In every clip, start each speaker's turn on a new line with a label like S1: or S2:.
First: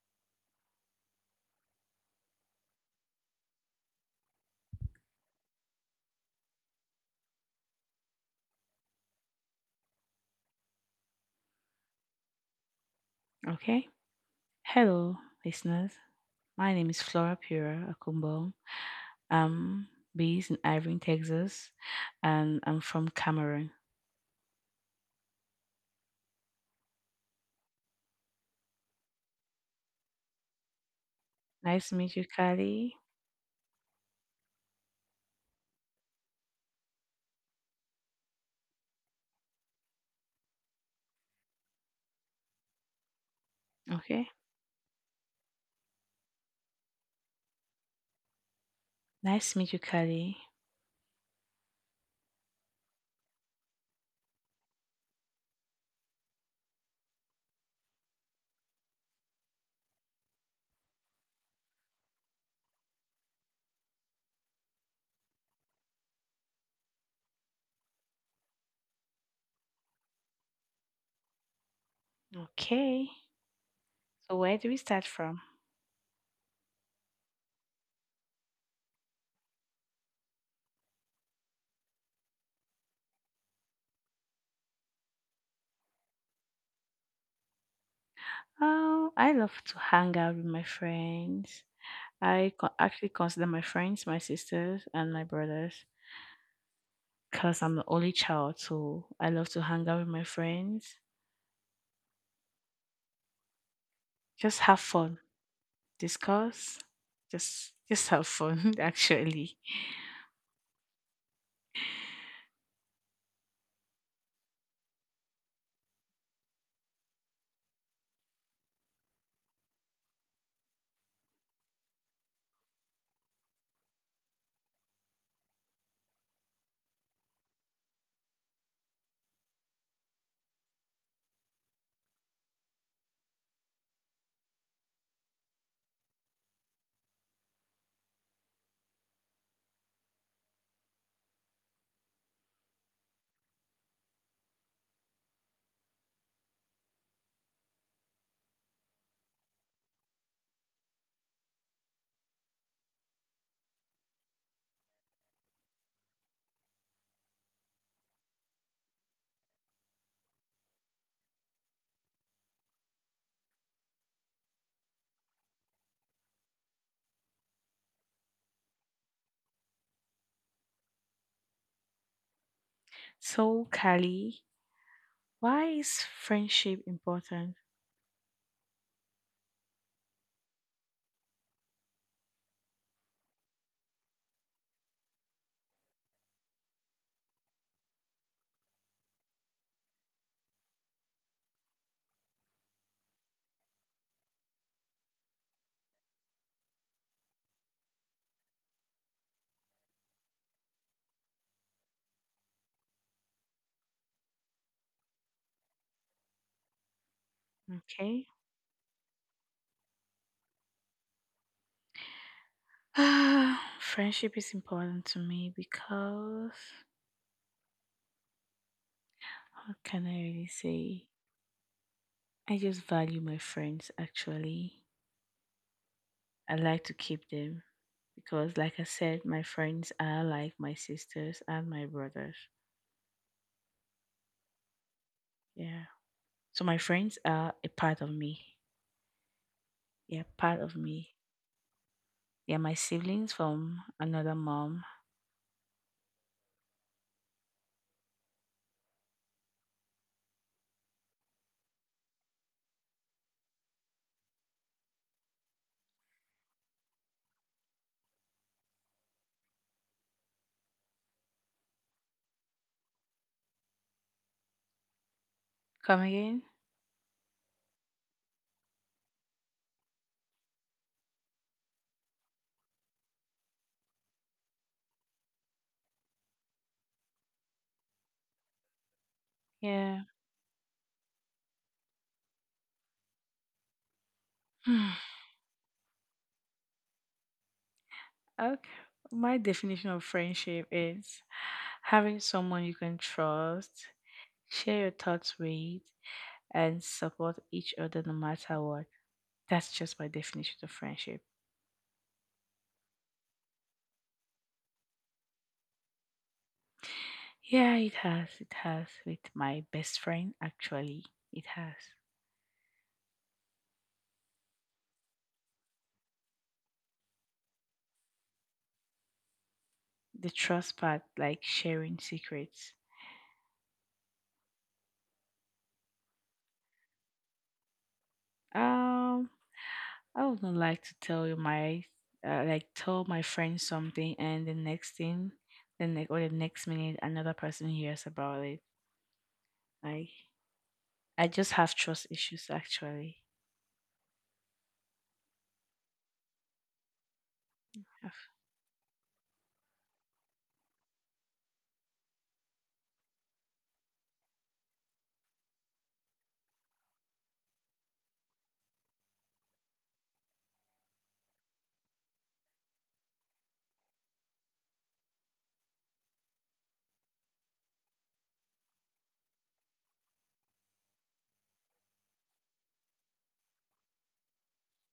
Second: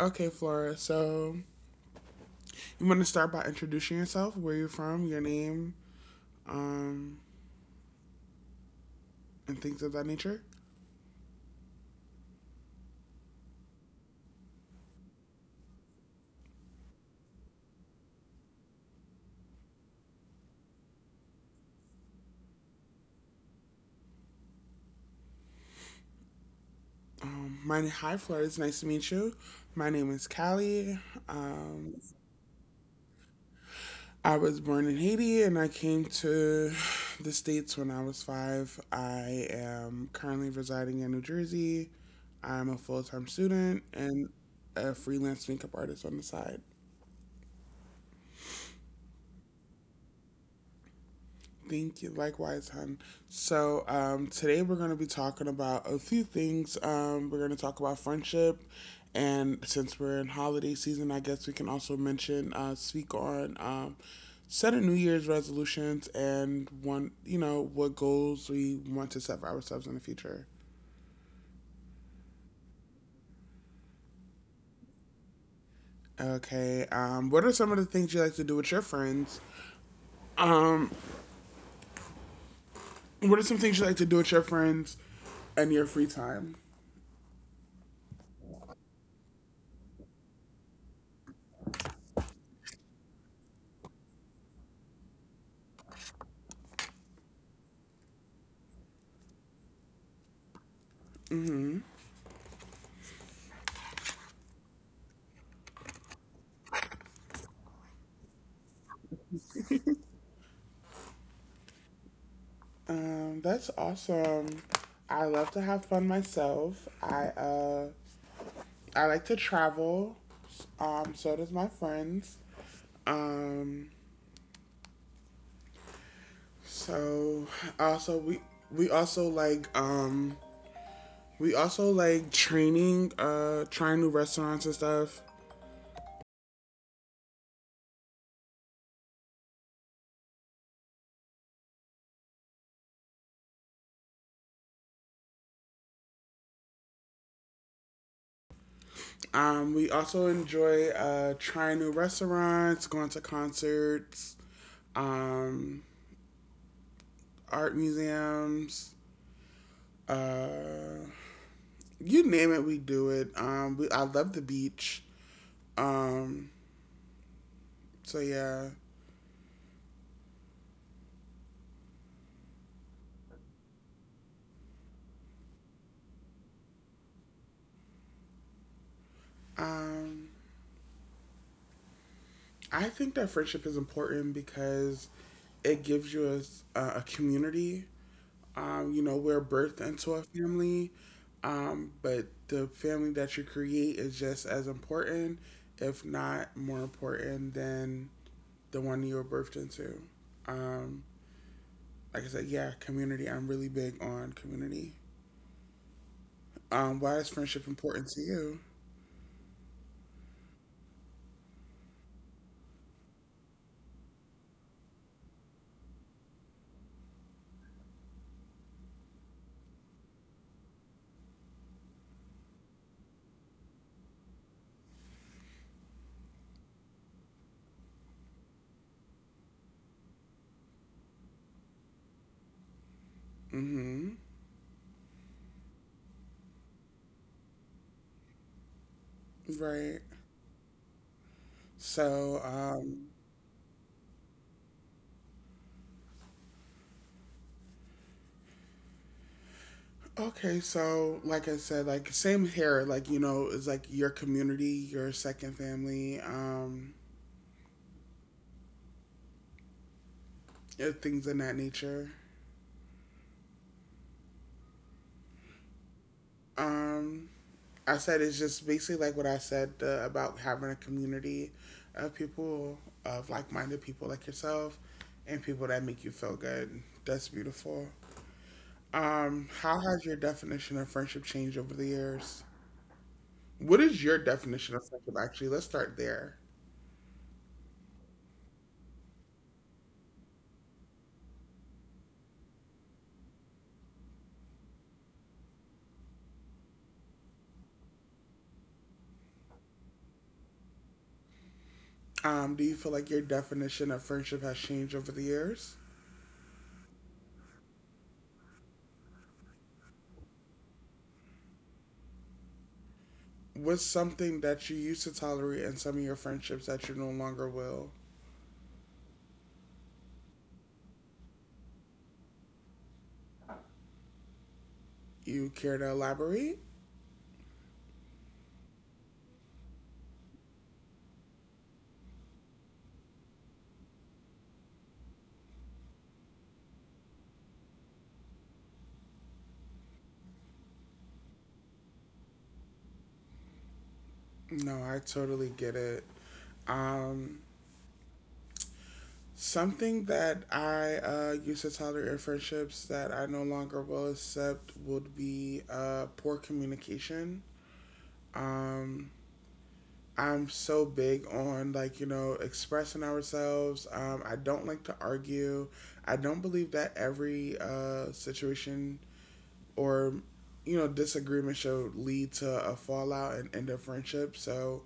S1: Okay, Flora. So you want to start by introducing yourself, where you're from, your name, um, and things of that nature.
S2: Okay. Hello, listeners. My name is Flora Pura Akumbong. I'm based in Irving, Texas, and I'm from Cameroon.
S1: My hi, Flora. It's nice to meet you. My name is Callie.
S2: Nice to
S1: Um,
S2: meet you, Kali.
S1: I was born in Haiti, and I came to the states when I was five. I am currently residing in New Jersey. I'm a full time student
S2: Okay.
S1: and a freelance makeup artist on the side.
S2: Nice to meet you, Kali.
S1: Thank you. Likewise, hun. So, today we're going to be talking about a few things. We're going to talk about friendship. And since we're in holiday season, I guess we can also mention, speak on set of New Year's resolutions and one, what goals we want to set for ourselves in the future.
S2: Okay. So, where do we start from?
S1: Okay. What are some of the things you like to do with your friends? Um, what are some things you like to do with your friends and your free time?
S2: Oh, I love to hang out with my friends. I actually consider my friends my sisters and my brothers because I'm the only child, so I love to hang out with my friends. Just have fun discuss, just have fun actually.
S1: That's awesome. I love to have fun myself. I like to travel. So does my friends. Um, so also we also like trying new restaurants and stuff. We also enjoy trying new restaurants, going to concerts, um, art museums, uh, you name it, we do it. I love the beach. Um, so yeah,
S2: So, Kali, why is friendship important?
S1: um, I think that friendship is important because it gives you a community. You know, we're birthed into a family, but the family that you create is just as important, if not more important, than the one you were birthed into. Um, like I said, yeah, community. I'm really big on community. Why is friendship important
S2: Okay.
S1: to you?
S2: Friendship is important to me because how can I really say? I just value my friends actually. I like to keep them because like I said, my friends are like my sisters and my brothers.
S1: Mm-hmm.
S2: Yeah. So my friends are a part of me.
S1: Right.
S2: Yeah, part of me.
S1: So,
S2: Yeah, my siblings from another mom.
S1: okay, so like I said, like same here, like you know, it's like your community, your second family, things in that nature.
S2: Come again?
S1: Um, I said it's just basically like what I said about having a community of people, of like-minded people like yourself, and people that make you feel good. That's beautiful. How
S2: Yeah.
S1: has your definition of friendship changed over the years? What is your definition
S2: Hmm.
S1: of friendship? Actually, let's start there.
S2: Okay. My definition of friendship is having someone you can trust, share your thoughts with, and support each other no matter what. That's just my definition of friendship.
S1: Do you feel like your definition of friendship has changed over the years?
S2: Yeah, it has. It has with my best friend, actually. It has.
S1: What's something that you used to tolerate in some of your friendships that you no longer will?
S2: The trust part, like sharing secrets.
S1: You care to elaborate?
S2: Um, I would not like to tell you my like tell my friend something and the next thing, the next or the next minute another person hears about it. Like I just have trust issues actually.
S1: No, I totally get it. Um,
S2: Have-
S1: something that I used to tolerate in friendships that I no longer will accept would be poor communication. Um, I'm so big on like you know expressing ourselves. I don't like to argue. I don't believe that every situation or you know disagreement should lead to a fallout and end of friendship. So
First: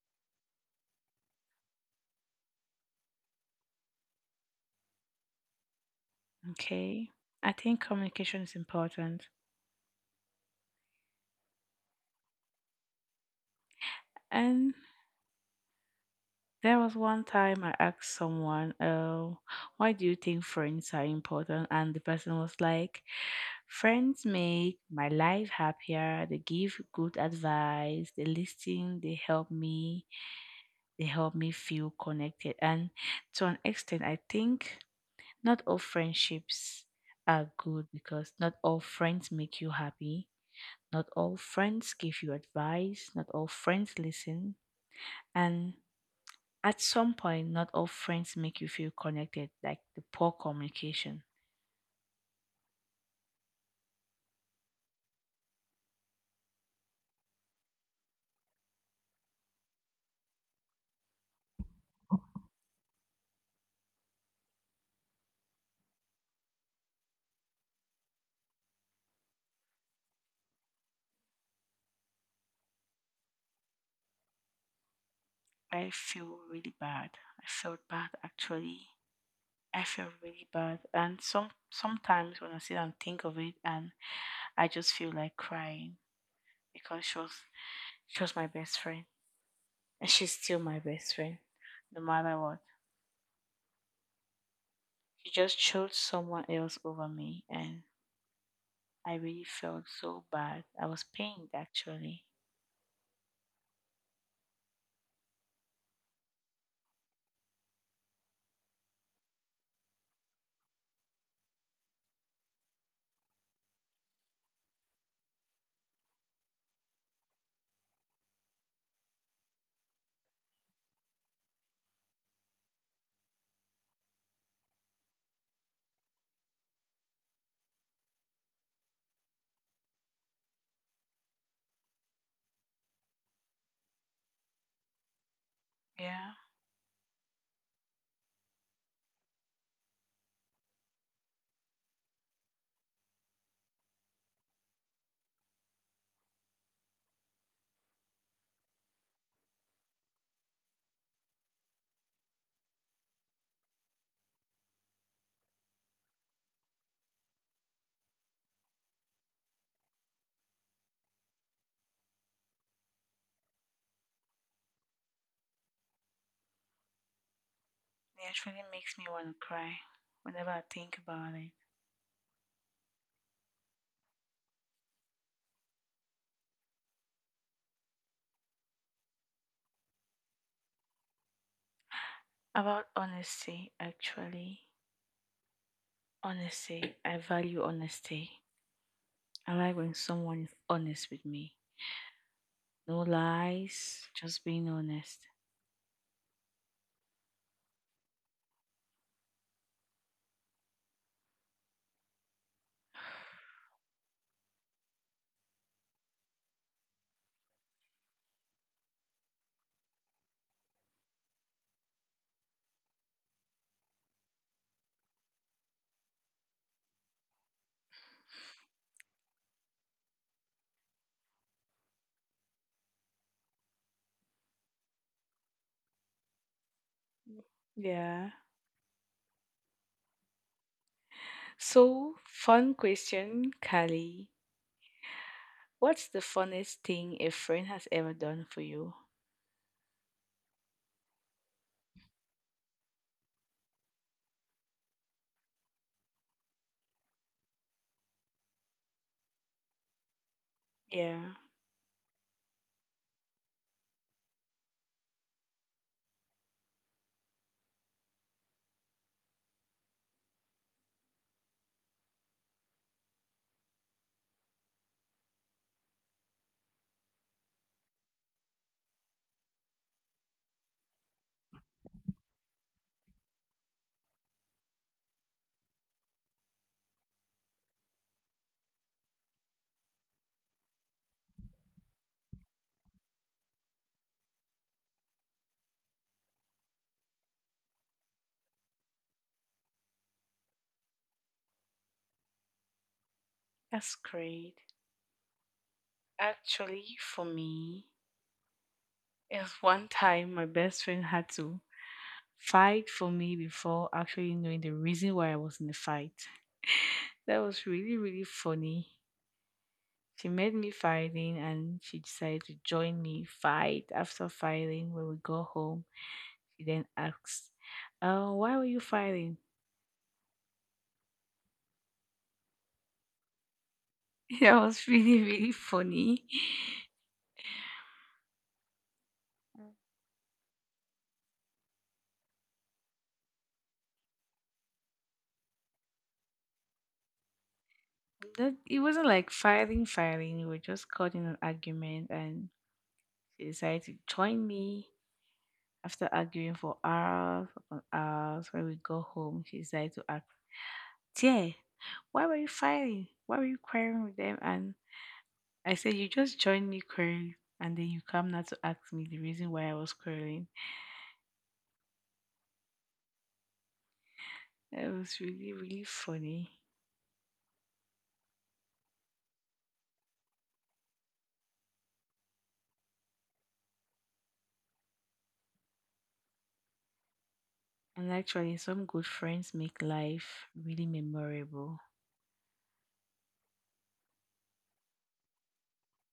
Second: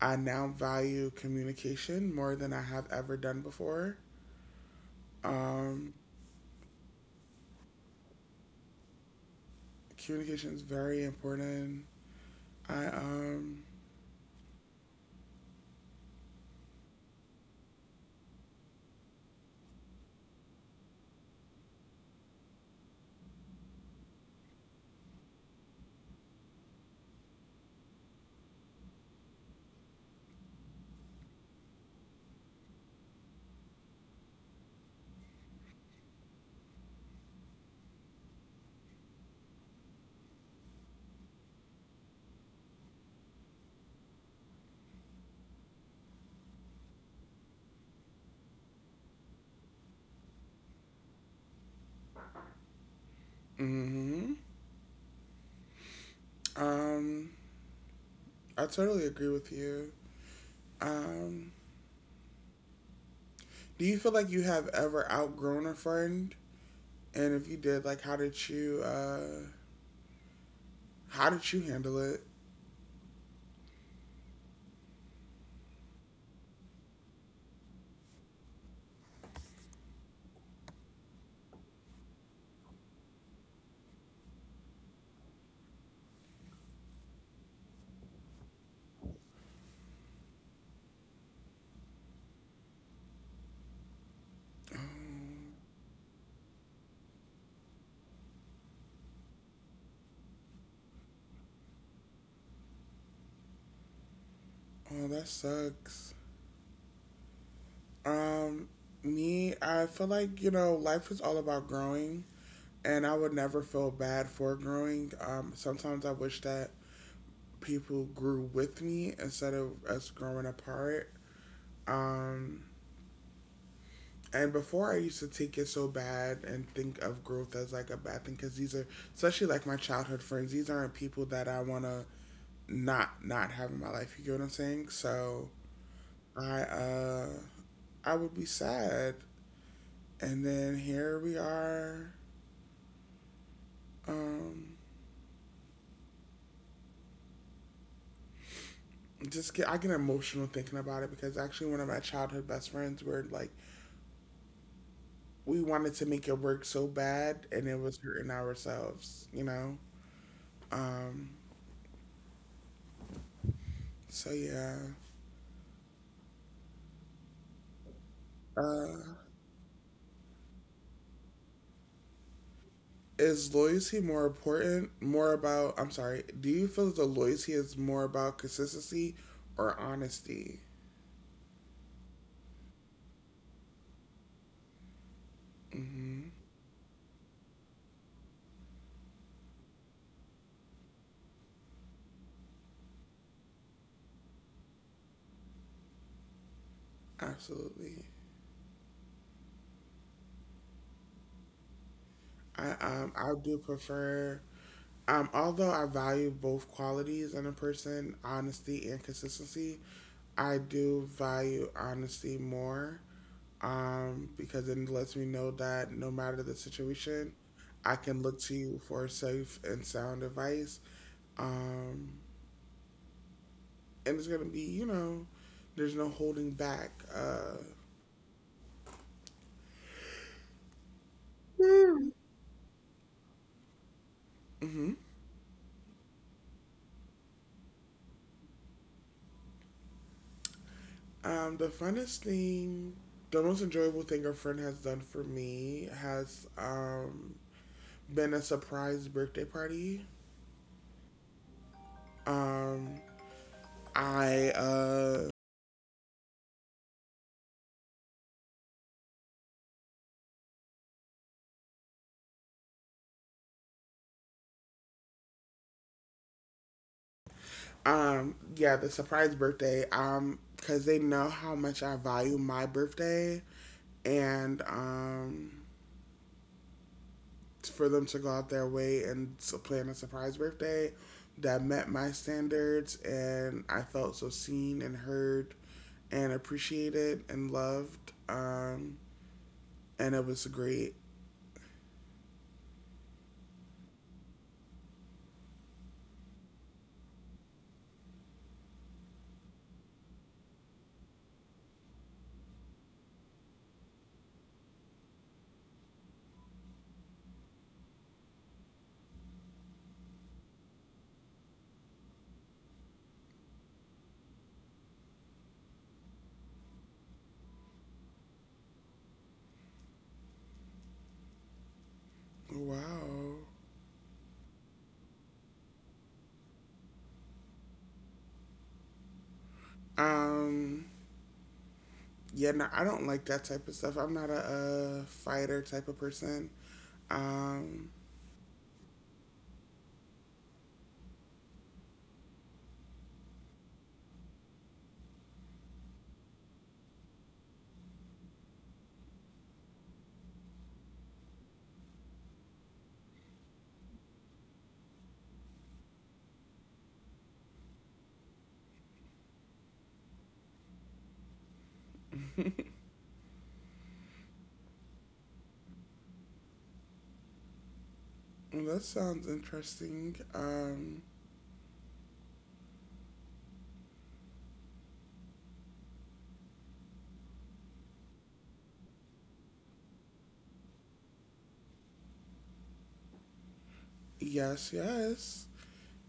S1: I now value communication more than I have ever done before. Um,
S2: Okay. I think communication is important.
S1: communication is very important. I
S2: And there was one time I asked someone, oh, why do you think friends are important? And the person was like, friends make my life happier. They give good advice. They listen. They help me feel connected. And to an extent, I think not all friendships are good because not all friends make you happy. Not all friends give you advice. Not all friends listen. And at some point, not all friends make you feel connected, like the poor communication.
S1: hmm um, I totally agree with you. Um, Do you feel like you have ever outgrown a friend? And if you did, like, how did you handle it?
S2: I feel really bad. I felt bad actually. I feel really bad. And sometimes when I sit and think of it and I just feel like crying, because she was my best friend, and she's still my best friend no matter what.
S1: Oh,
S2: She just chose someone else over me, and I really felt so bad. I was pained actually.
S1: oh, that sucks. Um, me, I feel like, you know, life is all about growing, and I would never feel bad for growing. Sometimes I wish that people grew with me instead of us growing apart. Um, And before I used to take it so bad and think of growth as like a bad thing because these are, especially like my childhood friends, these aren't people that I want to not have in my life. You get what I'm saying? So
S2: Yeah,
S1: I, uh, I would be sad. And then here we are. Um, just get I get emotional thinking about it because actually one of my childhood best friends were like we wanted to make it work so bad and it was hurting ourselves, you know. Um, so yeah.
S2: it actually
S1: Uh,
S2: makes me want to cry whenever I think about it.
S1: is loyalty more important? More about, I'm sorry, do you feel that the loyalty is more about consistency or honesty?
S2: About honesty actually.
S1: Hmm.
S2: Honesty, I value honesty. I like when someone is honest with me. No lies, just being honest.
S1: Absolutely. I um, I do prefer um, although I value both qualities in a person, honesty and consistency, I do value honesty more. Because it lets me know that no matter the situation, I can look to you for safe and sound advice. Um, and it's gonna be you know, there's no holding back.
S2: Yeah, so fun question, Kali.
S1: Hmm
S2: What's the funniest thing a friend has ever done for you?
S1: the funnest thing, the most enjoyable thing a friend has done for me has been a surprise birthday party.
S2: Yeah,
S1: Um, I yeah, the surprise birthday. Because they know how much I value my birthday, and for them to go out their way and plan a surprise birthday that met my standards and I felt so seen and heard and appreciated and loved um, and it was great.
S2: that's great. Actually, for me, it was one time my best friend had to fight for me before actually knowing the reason why I was in the fight. That was really, really funny. She made me fighting and she decided to join me fight after fighting. When we got home, she then asked, "Oh, why were you fighting?"
S1: Wow.
S2: That was really, really funny.
S1: Um, yeah, no, I don't like that type of stuff. I'm not a fighter type of person. Um,
S2: That it wasn't like fighting, fighting. We were just caught in an argument, and she decided to join me after arguing for hours upon hours. When we got home, she decided to ask, "Dear, why were you fighting? Why were you quarreling with them?" And I said, "You just joined me quarreling, and then you come now to ask me the reason why I was quarreling." It was really, really funny.
S1: well, that sounds interesting. Um,
S2: And actually, some good friends make life really memorable.
S1: yes, yes.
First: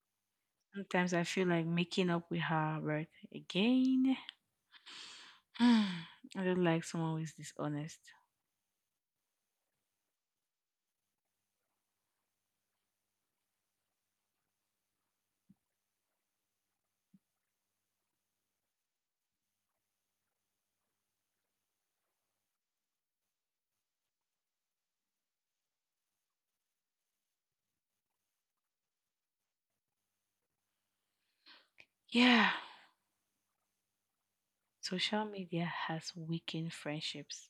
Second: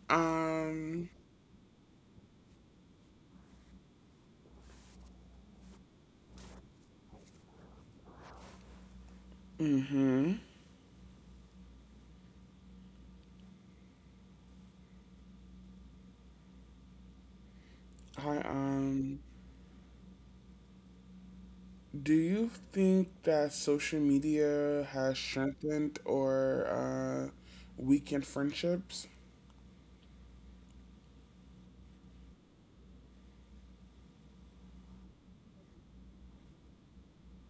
S1: Um,
S2: Sometimes I feel like making up with her, but again. Mm, I don't like someone who is dishonest.
S1: mhm. I um, do you think that social media has strengthened or weakened friendships?
S2: Yeah, social media has weakened friendships.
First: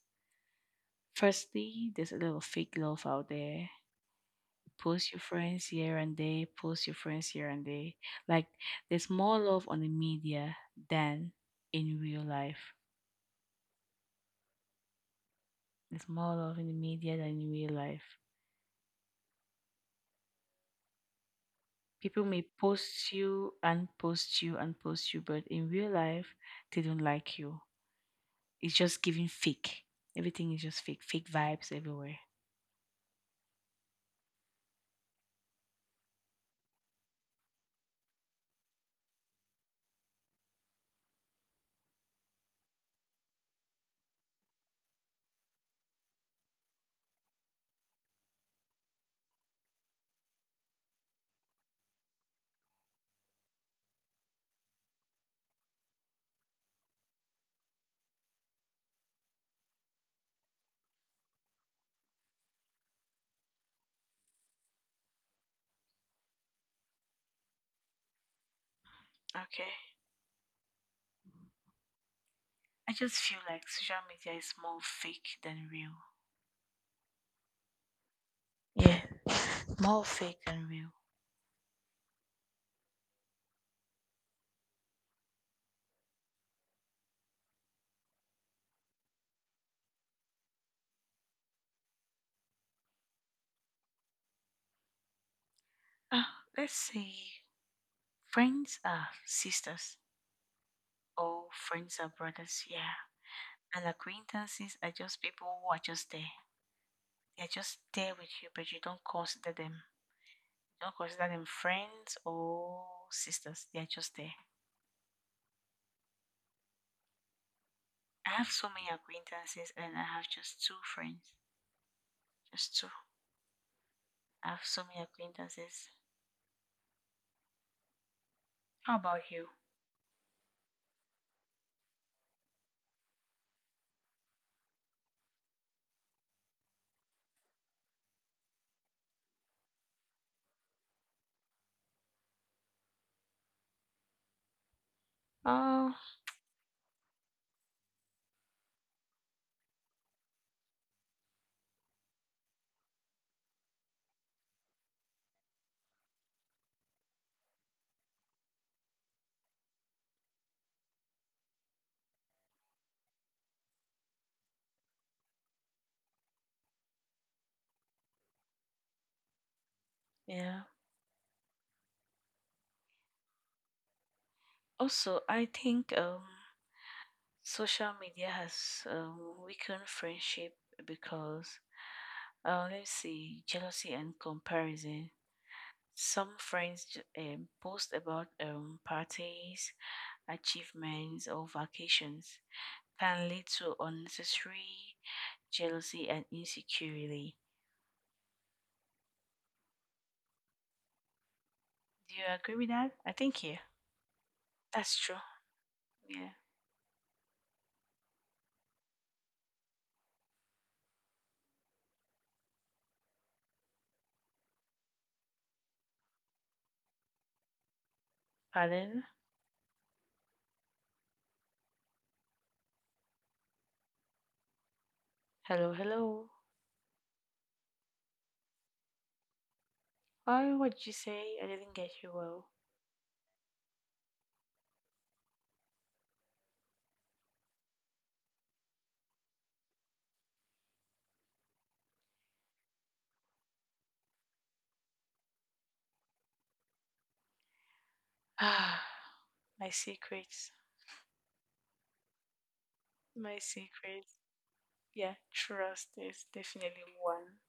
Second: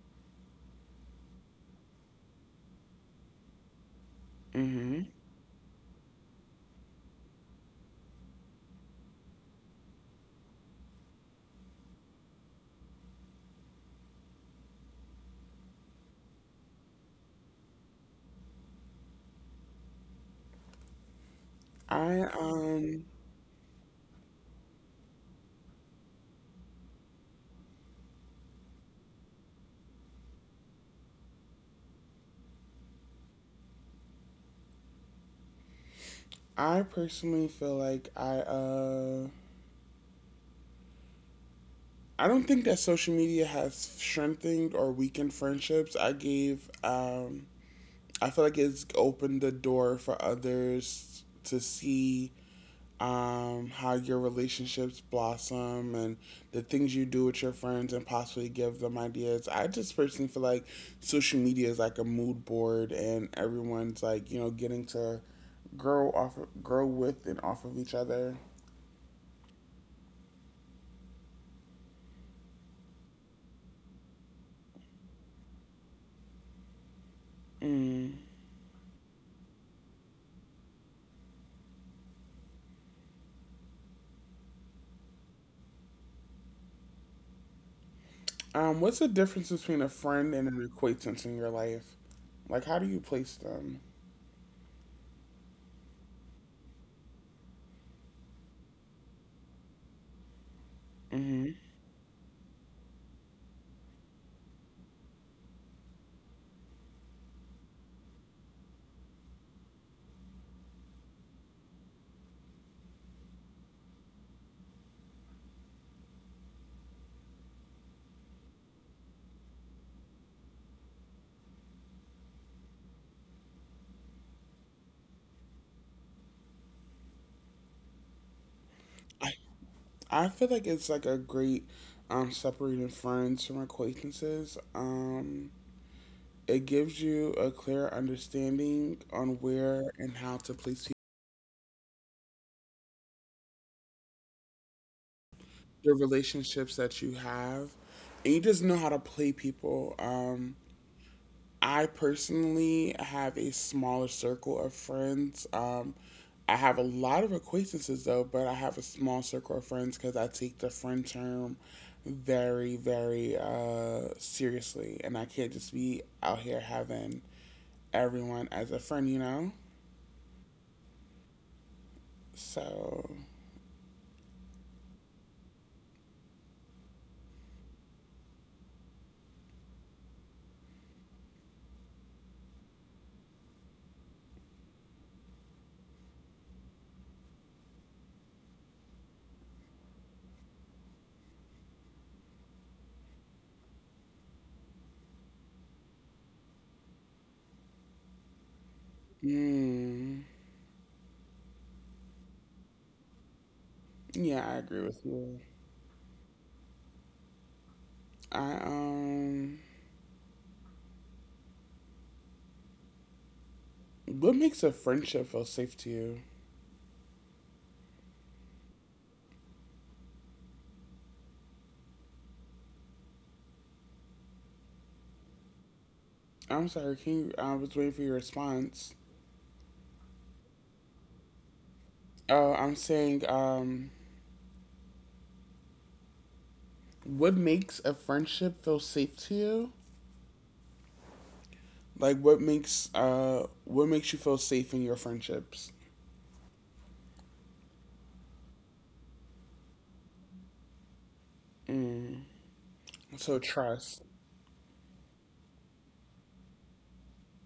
S2: Firstly, there's a lot of fake love out there.
S1: Mm-hmm.
S2: Post your friends here and there, post your friends here and there. Like, there's more love on the media than in real life. There's more love in the media than in real life.
S1: I
S2: People may
S1: um,
S2: post you and post you and post you, but in real life, they don't like you. It's just giving fake. Everything is just fake, fake vibes everywhere.
S1: I personally feel like I don't think that social media has strengthened or weakened friendships. I gave um, I feel like it's opened the door for others to see how your relationships blossom and the things you do with your friends and possibly give them ideas. I just personally feel like social media is like a mood board and everyone's like, you know, getting to grow off grow with and off of each other.
S2: Okay. I just feel like social media is more fake than real.
S1: Mm.
S2: Yeah, more fake than real.
S1: What's the difference between a friend and an acquaintance in your life? Like, how do you place them?
S2: Ah, let's say friends are sisters or
S1: Hmm.
S2: friends are brothers, yeah. And acquaintances are just people who are just there. They're just there with you, but you don't consider them. You don't consider them friends or sisters. They're just there. I have so many acquaintances and I have just two friends. Just two. I have so many acquaintances. How about
S1: I,
S2: you?
S1: I feel like it's like a great separating friends from acquaintances. It gives you a clear understanding on where and how to place people,
S2: Oh,
S1: the relationships that you have, and you just know how to play people. I personally have a smaller circle of friends. I have a lot of acquaintances though, but I have a small circle of friends because I take the friend term very, very seriously, and I can't just be out here having everyone as a friend, you know?
S2: yeah.
S1: So.
S2: Also, I think social media has um, weakened friendship because, let's see, jealousy and comparison. Some friends post about parties, achievements, or vacations can lead to unnecessary jealousy and insecurity.
S1: Mm.
S2: Do you agree with that? I think, yeah,
S1: Yeah, I agree
S2: that's
S1: with
S2: true.
S1: you.
S2: Yeah.
S1: I what makes a friendship feel safe to you?
S2: Pardon? Hello, hello.
S1: I'm sorry, can you? I was waiting for your response.
S2: Why, what did you say? I didn't get you well.
S1: Oh, I'm saying what makes a friendship feel safe to you? Like what makes you feel safe in your friendships?
S2: Ah, my secrets. My
S1: So trust.
S2: secrets. Yeah, trust is definitely one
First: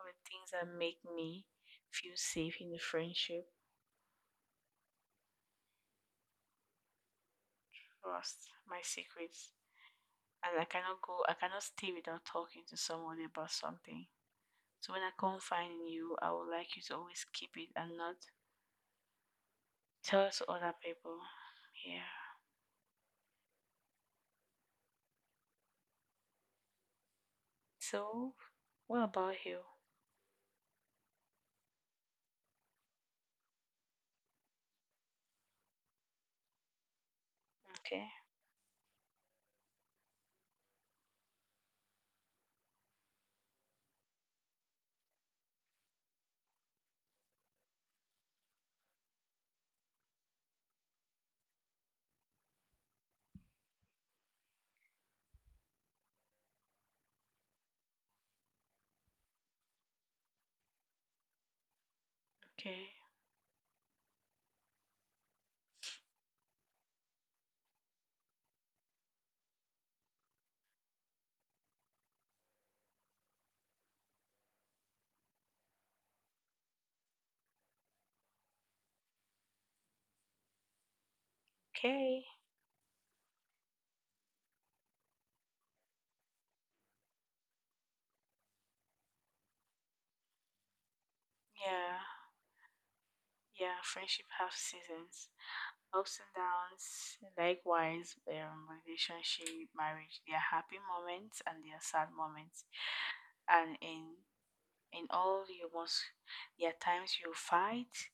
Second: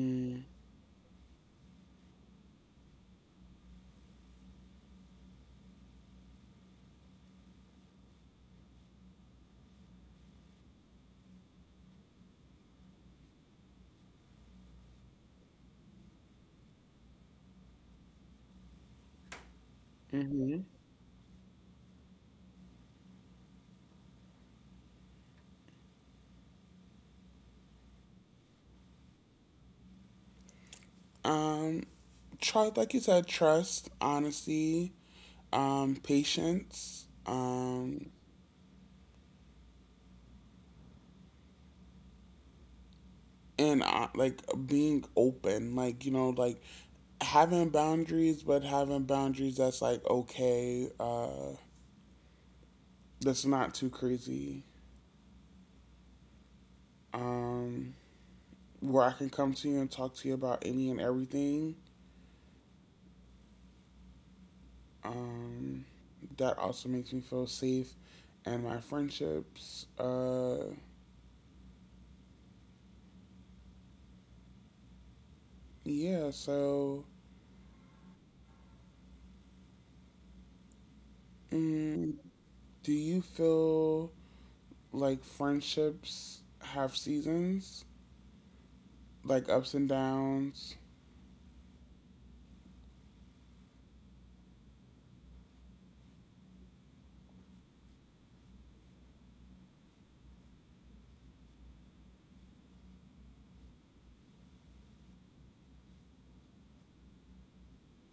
S2: of the things that make me feel safe in the friendship. Trust my secrets. And I cannot stay without talking to someone about something. So when I confide in you, I would like you to always keep it and not tell to
S1: mm-hmm.
S2: other people. Yeah. So, what about you?
S1: Um, try like you said, trust, honesty, patience,
S2: Okay.
S1: and like being open like you know like having boundaries but having boundaries that's like okay uh, that's not too crazy um, where I can come to you and talk to you about any and everything
S2: Okay.
S1: um, that also makes me feel safe and my friendships uh, yeah so mm,
S2: Okay.
S1: do you feel like friendships have seasons like ups and downs?
S2: Yeah. Yeah. Friendship have seasons. Ups and downs, likewise, relationship, marriage, there are happy moments and there are sad moments. And in all, you must, there are times you fight,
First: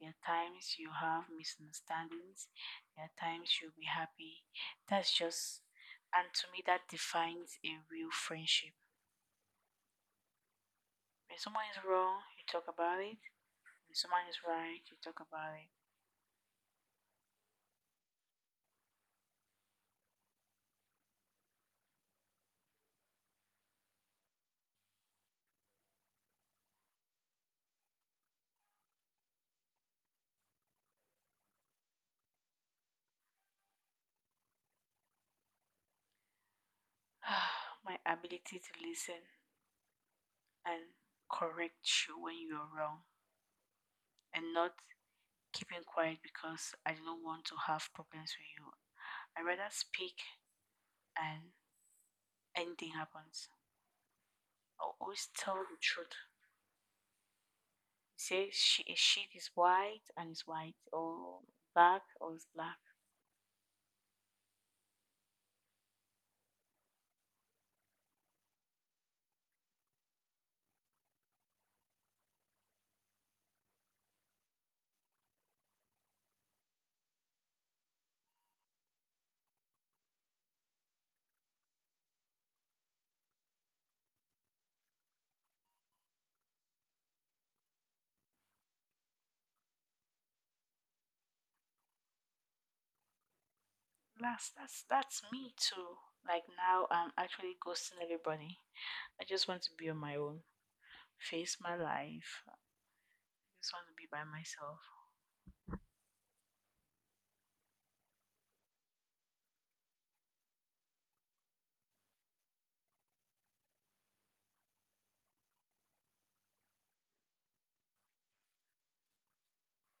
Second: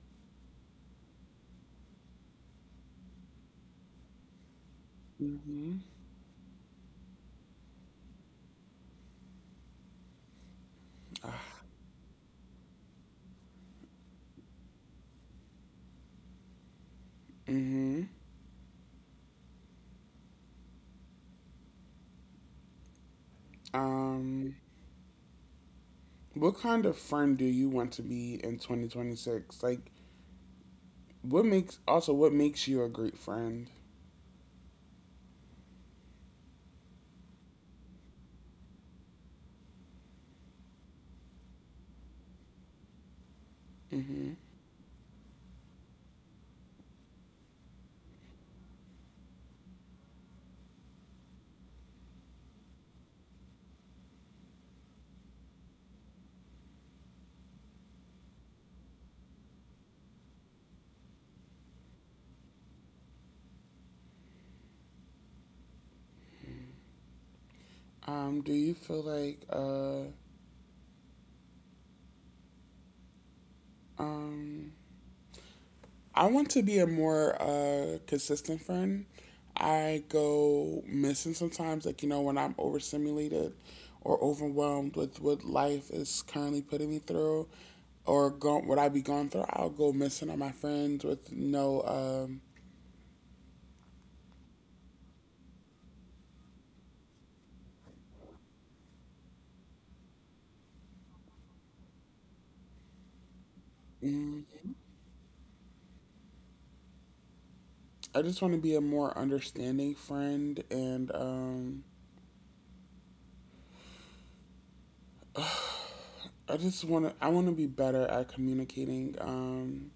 S2: there are times you have misunderstandings, there are times you'll be happy. That's just, and to me, that defines a real friendship. When someone is wrong, you talk about it. When someone is right, you talk about it.
S1: Mm-hmm. Um, what kind of friend do you want to be in 2026? Like, what makes also what makes you a great friend?
S2: My ability to listen and correct you when you're wrong
S1: Mm-hmm.
S2: and not keeping quiet because I do not want to have problems with you. I rather speak and anything happens. I'll always tell the truth. Say she, a sheet is white and it's white, or black or it's black.
S1: Do you feel like uh, um, I want to be a more consistent friend. I go missing sometimes, like you know when I'm overstimulated or overwhelmed with what life is currently putting me through, what I be going through. I'll go missing on my friends with no um,
S2: That's me too. Like now, I'm actually ghosting everybody. I just want to be on my own, face my life. I just want to be by
S1: mm,
S2: myself.
S1: I just want to be a more understanding friend, and I just want to. I want to be better at communicating,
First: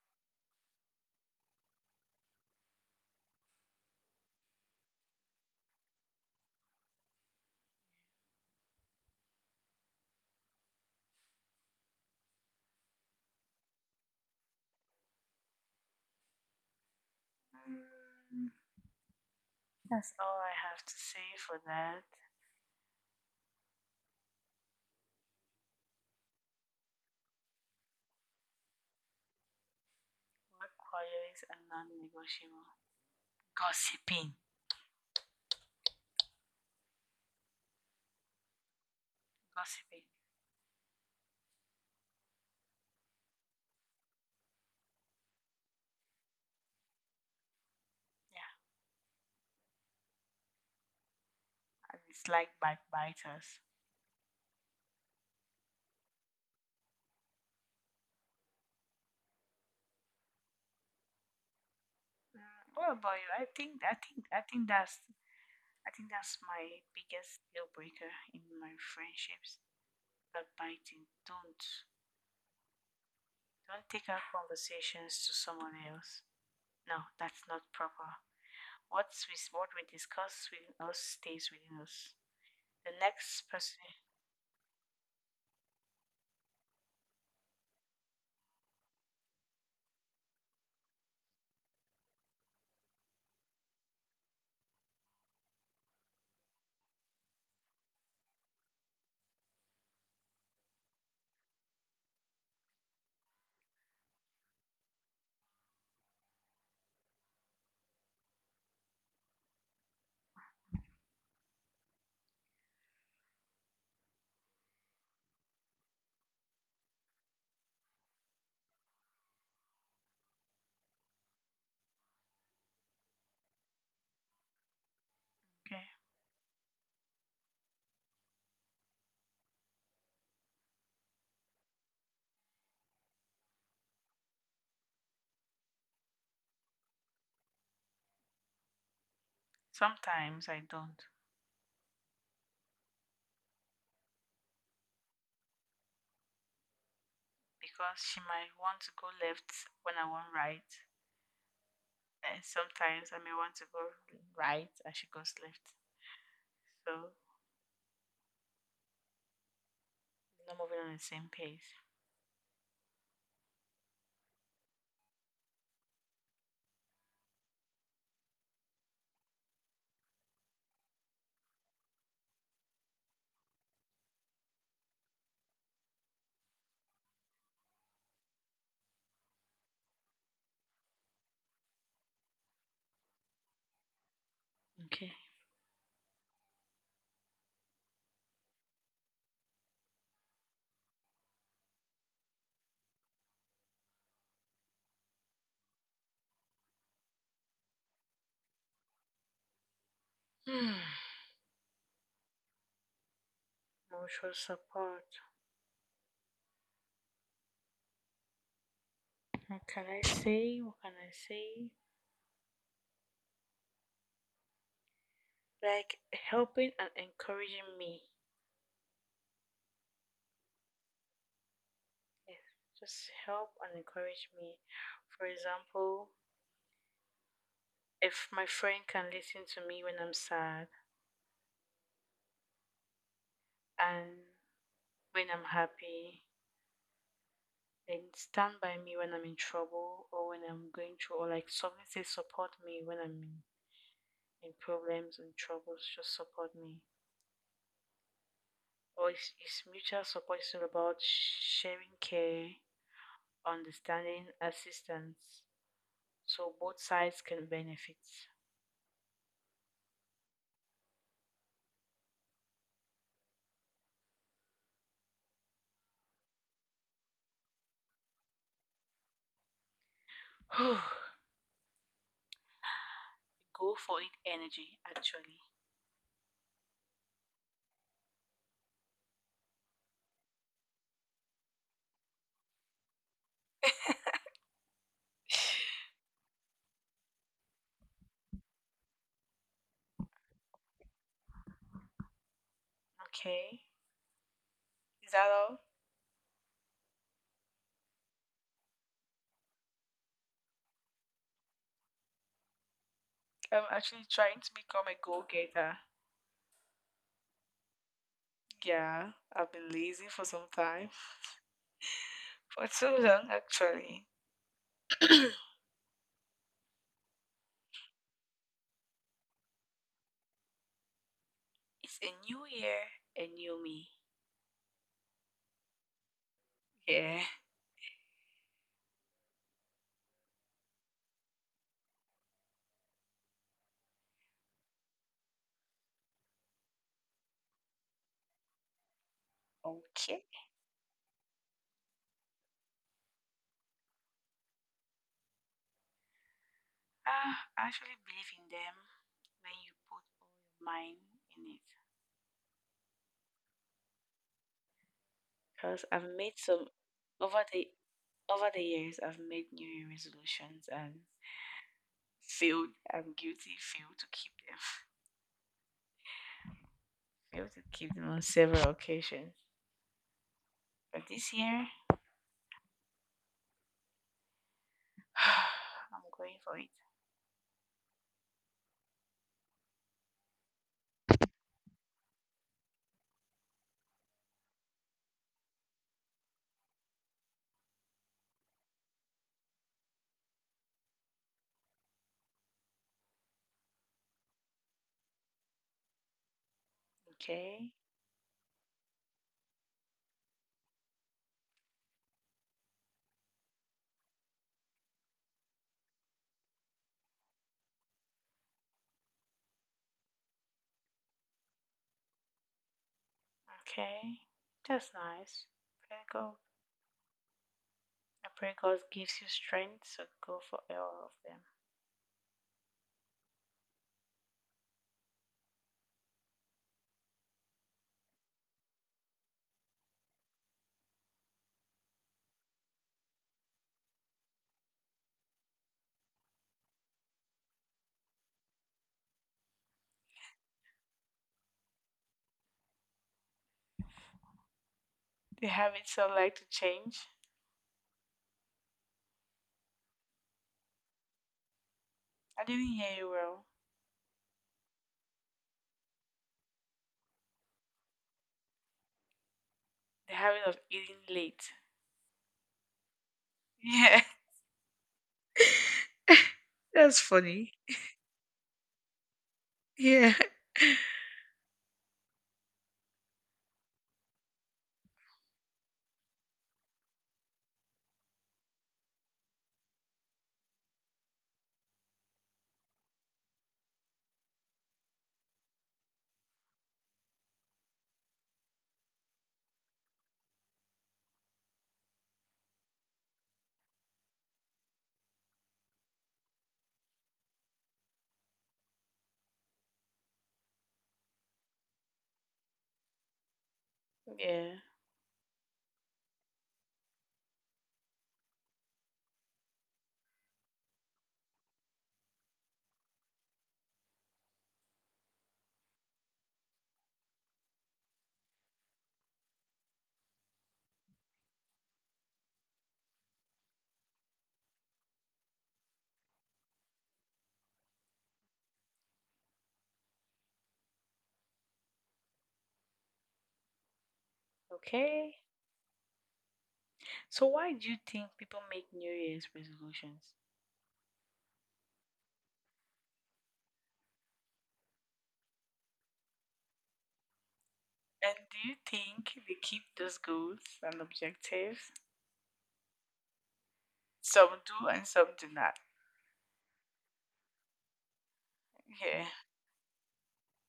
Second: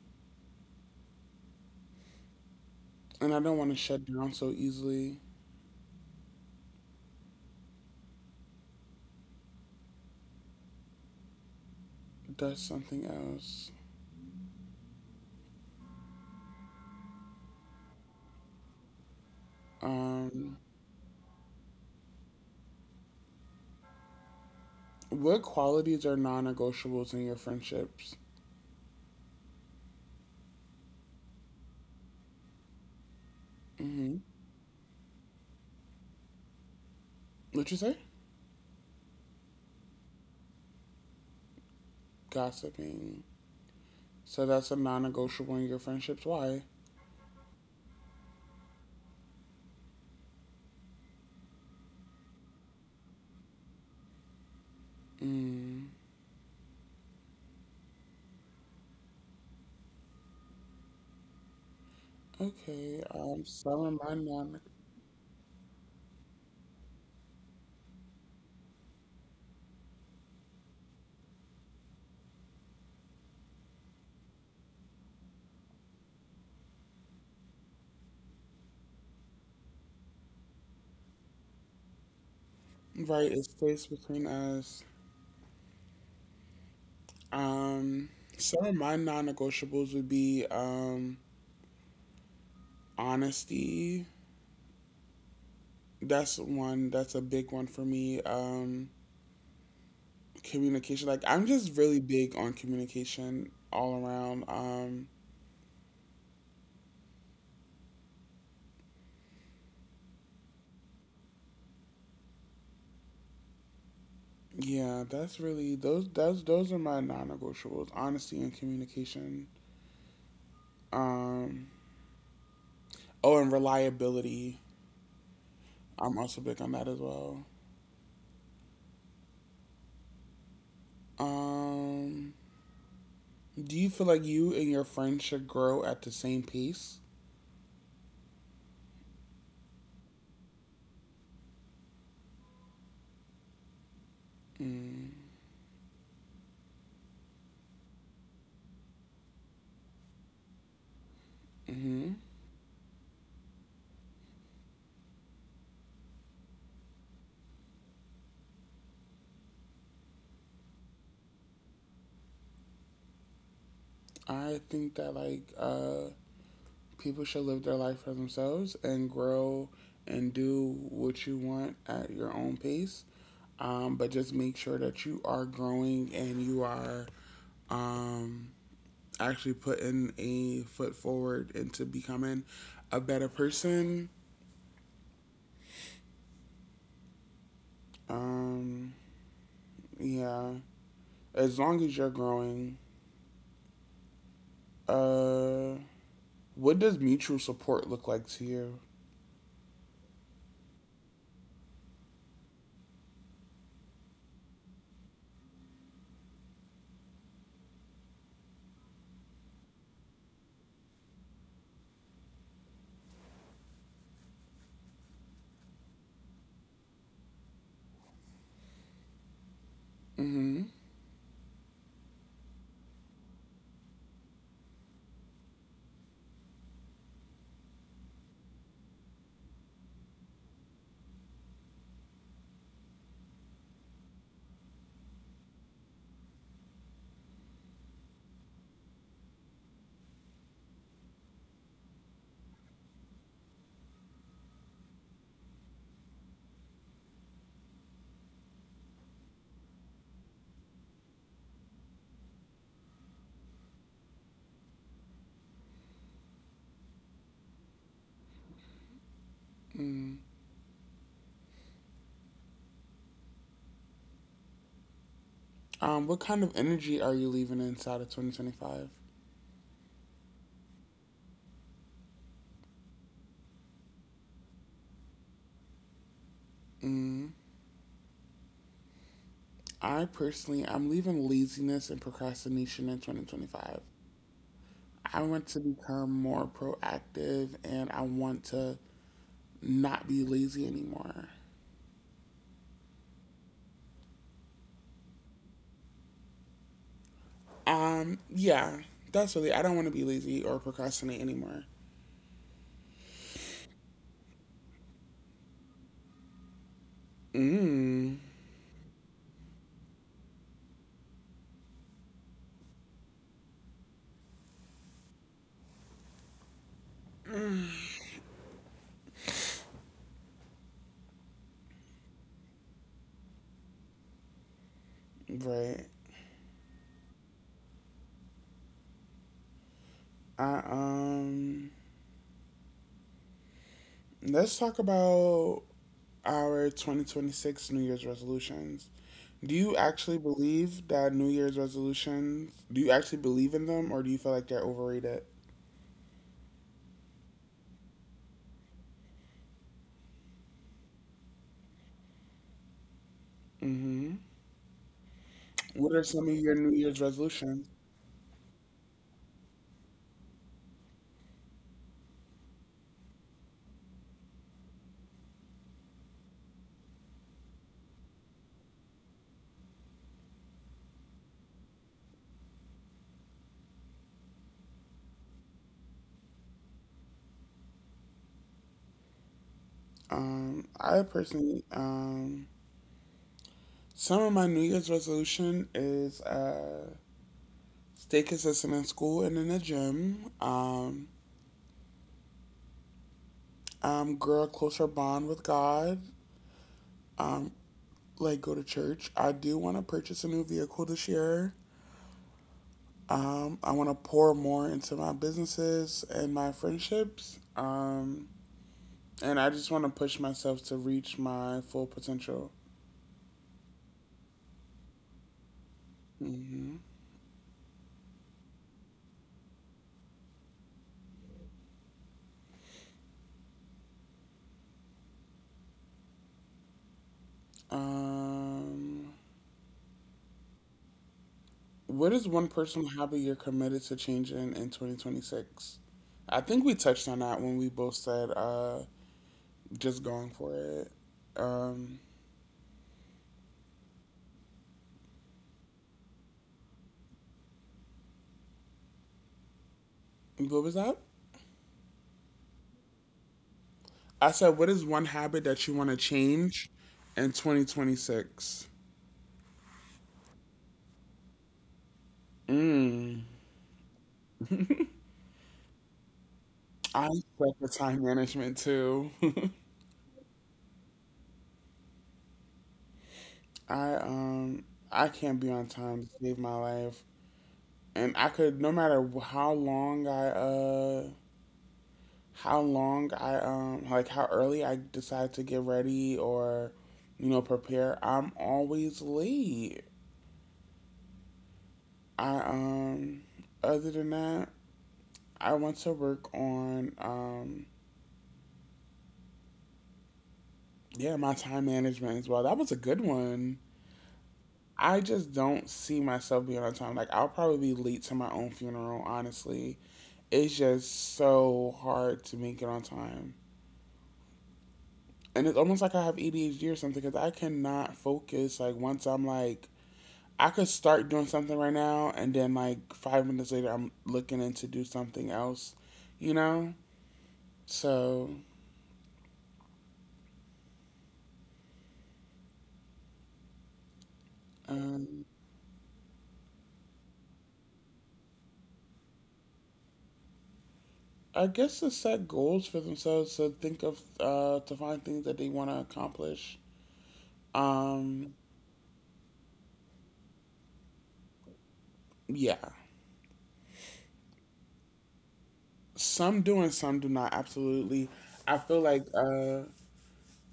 S1: and I don't want to shut down so easily. That's something else.
S2: Mm, that's all
S1: Um,
S2: I have to say for that.
S1: what qualities are non-negotiables in your friendships?
S2: Work qualities are non-negotiable.
S1: Mm-hmm.
S2: Gossiping.
S1: What'd you say?
S2: Gossiping.
S1: Gossiping. So that's a non-negotiable in your friendships. Why?
S2: Yeah. I dislike backbiters.
S1: Mm,
S2: Mm, what
S1: okay.
S2: about you? I
S1: Some
S2: think
S1: of
S2: I
S1: my
S2: think I
S1: non.
S2: think that's— I think that's my biggest deal breaker in my friendships. Backbiting. Don't take our conversations to someone else. No, that's not proper. What's we, what we discuss within us stays within us. The
S1: Right. It
S2: next
S1: stays
S2: person.
S1: between us. Um, some of my non-negotiables would be honesty. That's one. That's a big one for me. Communication. Like I'm just really big on communication all around. Yeah, that's really those. That's those are my non-negotiables. Honesty and communication. Um, oh, and reliability.
S2: Okay.
S1: I'm also big on that as well. Um, do you feel like you and your friends should grow at the same pace?
S2: Sometimes I don't
S1: Mm,
S2: because she might want to go left when I want right.
S1: mm-hmm.
S2: Eh, sometimes I may want to go right and she goes left. So we're not moving on the same pace.
S1: I think that like people should live their life for themselves and grow and do what you want at your own pace. But just make sure that you are growing and you are um, actually putting a foot forward into becoming a better person.
S2: Okay.
S1: Um, yeah, as long as you're growing. Uh, what does mutual support look like to you?
S2: Hmm. Mutual support. What can I say? What can I say? Like helping and encouraging me.
S1: Mm-hmm.
S2: Yes. Just help and encourage me. For example, if my friend can listen to me when I'm sad and when I'm happy, then stand by me when I'm in trouble or when I'm going through, or like something says support me when I'm in problems and troubles, just support me. Or it's mutual support, it's all about sharing care, understanding, assistance, so both sides can benefit.
S1: Mm. What kind of energy are you leaving inside of 2025?
S2: Go for it energy, actually.
S1: Mm, I personally, I'm leaving laziness and procrastination in 2025. I want to become more proactive and I want to not be lazy anymore.
S2: Okay, is that all?
S1: Yeah, that's really, I don't want to be lazy or procrastinate anymore.
S2: I'm actually trying to become a go getter.
S1: Mm,
S2: Yeah, I've been lazy for some time. For too long, actually. It's a new year, a new me.
S1: right.
S2: Yeah.
S1: I, um, let's talk about our 2026 New Year's resolutions. Do you actually
S2: Okay.
S1: believe that New Year's resolutions, do you actually believe in them, or do you feel like they're overrated?
S2: I actually believe in them when you put all your mind in it.
S1: Hmm.
S2: Because
S1: What are
S2: I've
S1: some of
S2: made
S1: your
S2: some
S1: New Year's
S2: over
S1: resolutions?
S2: the over the years I've made New Year resolutions and failed. I'm guilty, failed to keep them. Failed to keep them on several occasions. But this year I'm going for it.
S1: I personally, some of my New Year's resolution is stay consistent in school and in the gym. Grow a closer bond with God,
S2: Okay?
S1: like go to church. I do want to purchase a new vehicle this year. I want to pour more into my businesses and my friendships. And I just want to push myself to reach my full potential.
S2: Okay. That's nice. Pray God.
S1: Hmm.
S2: I pray God gives you strength so go for all of them.
S1: Um, what is one personal hobby you're committed to changing in 2026? I think we touched on that when we both said just going for it. Um,
S2: The habits I like to change.
S1: what was that?
S2: I didn't hear you well.
S1: I said, what is one habit that you want to change in 2026?
S2: The habit of eating late. Yeah. That's
S1: I suck
S2: funny.
S1: at time management too.
S2: Yeah.
S1: I um I can't be on time to save my life, and I could no matter how long I like how early I decide to get ready or you know prepare, I'm always late. I Other than that, I want to work on yeah, my time management as well. That was a good one.
S2: Yeah.
S1: I just don't see myself being on time. Like I'll probably be late to my own funeral, honestly. It's just so hard to make it on time. And it's almost like I have ADHD or something because I cannot focus. Like once I'm like I could start doing something right now and then like five minutes later I'm looking in to do something else, you know? So
S2: Okay.
S1: um
S2: So why do you think people make New Year's resolutions?
S1: I guess to set goals for themselves, to think of to find things that they wanna accomplish.
S2: And
S1: Um
S2: do you think they keep those goals and objectives?
S1: yeah.
S2: Some do and some do not.
S1: Some do and some do not, absolutely. I feel like
S2: Yeah.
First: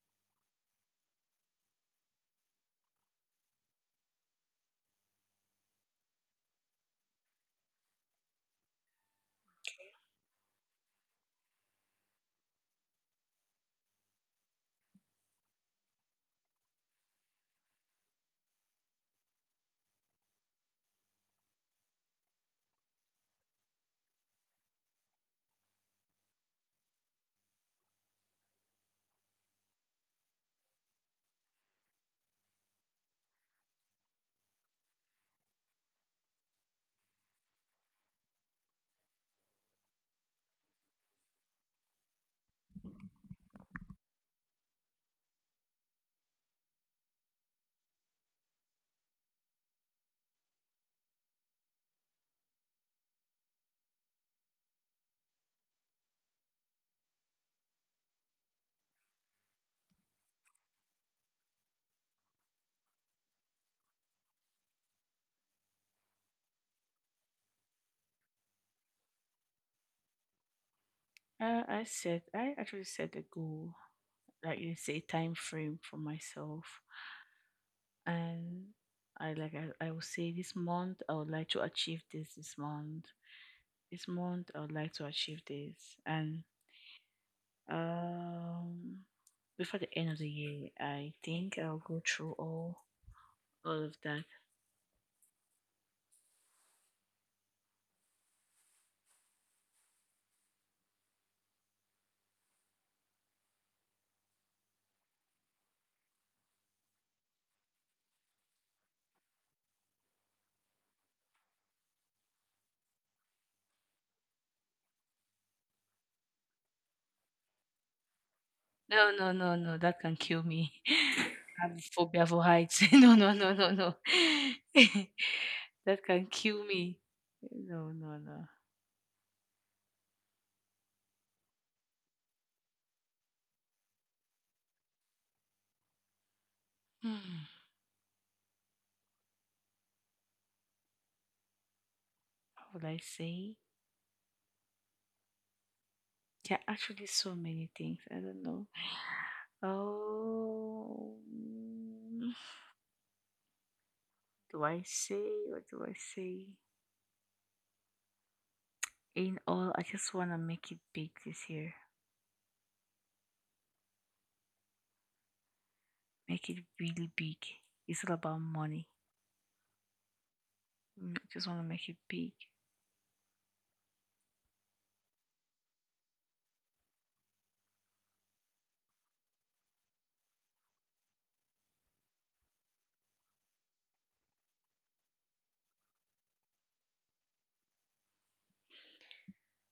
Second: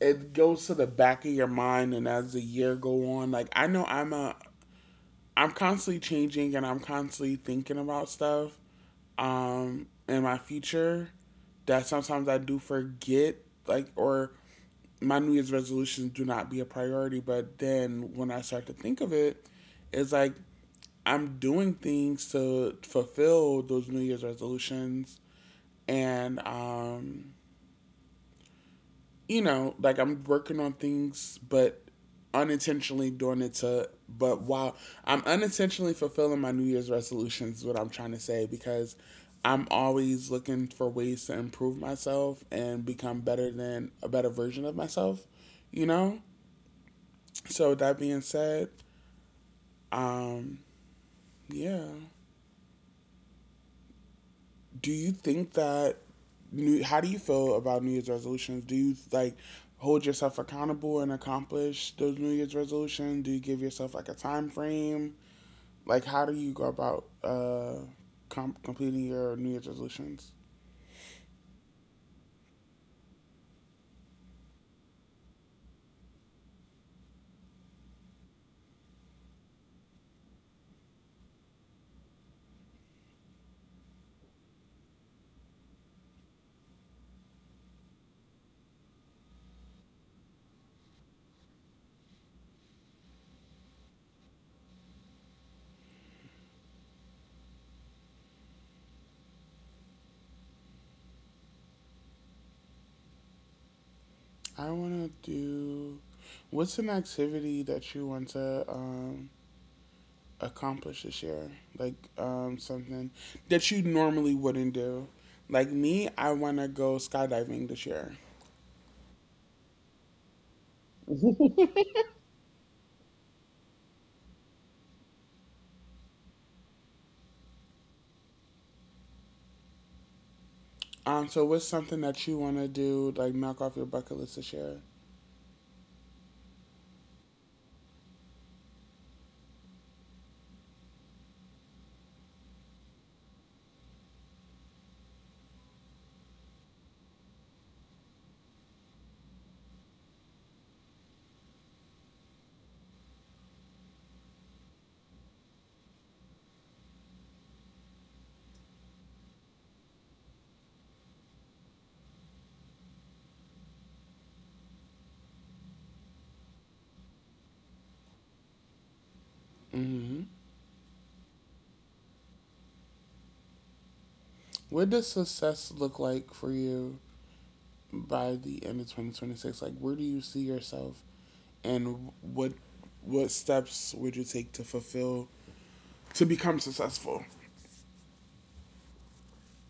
S1: it goes to the back of your mind, and as the year go on, like I know I'm constantly changing and I'm constantly thinking about stuff in my future, that sometimes I do forget, like or my New Year's resolutions do not be a priority, but then when I start to think of it, it's like I'm doing things to fulfill those New Year's resolutions, and you know, like I'm working on things, but unintentionally doing it to. But while I'm unintentionally fulfilling my New Year's resolutions, is what I'm trying to say, because I'm always looking for ways to improve myself and become better than a better version of myself. You know. So with that being said, um, yeah. Do you think that new how do you feel about new year's resolutions? Do you like hold yourself accountable and accomplish those new year's resolutions? Do you give yourself like a time frame, like how do you go about completing your new year's resolutions?
S2: I said I actually set a goal, like you say, time frame for myself, and I will say this month I would like to achieve this this month. This month, I would like to achieve this. And um, before the end of the year, I think I'll go through all of that.
S1: I want to do What's an activity that you want to accomplish this year, like something that you normally wouldn't do? Like me, I want to go skydiving this year.
S2: No, no, no, no. That can kill me. I have phobia for heights. No, no, no, no, no. That can kill me. No, no, no.
S1: So what's something that you want to do, like knock off your bucket list this year?
S2: Hmm. What would I say? There are actually so many things. I don't know. Oh, do I say? What do I say? In all, I just want to make it big this year. Make it really big. It's all about money. I just want to make it big.
S1: What does success look like for you by the end of 2026? Like, where do you see yourself, and what steps would you take to fulfill to become successful?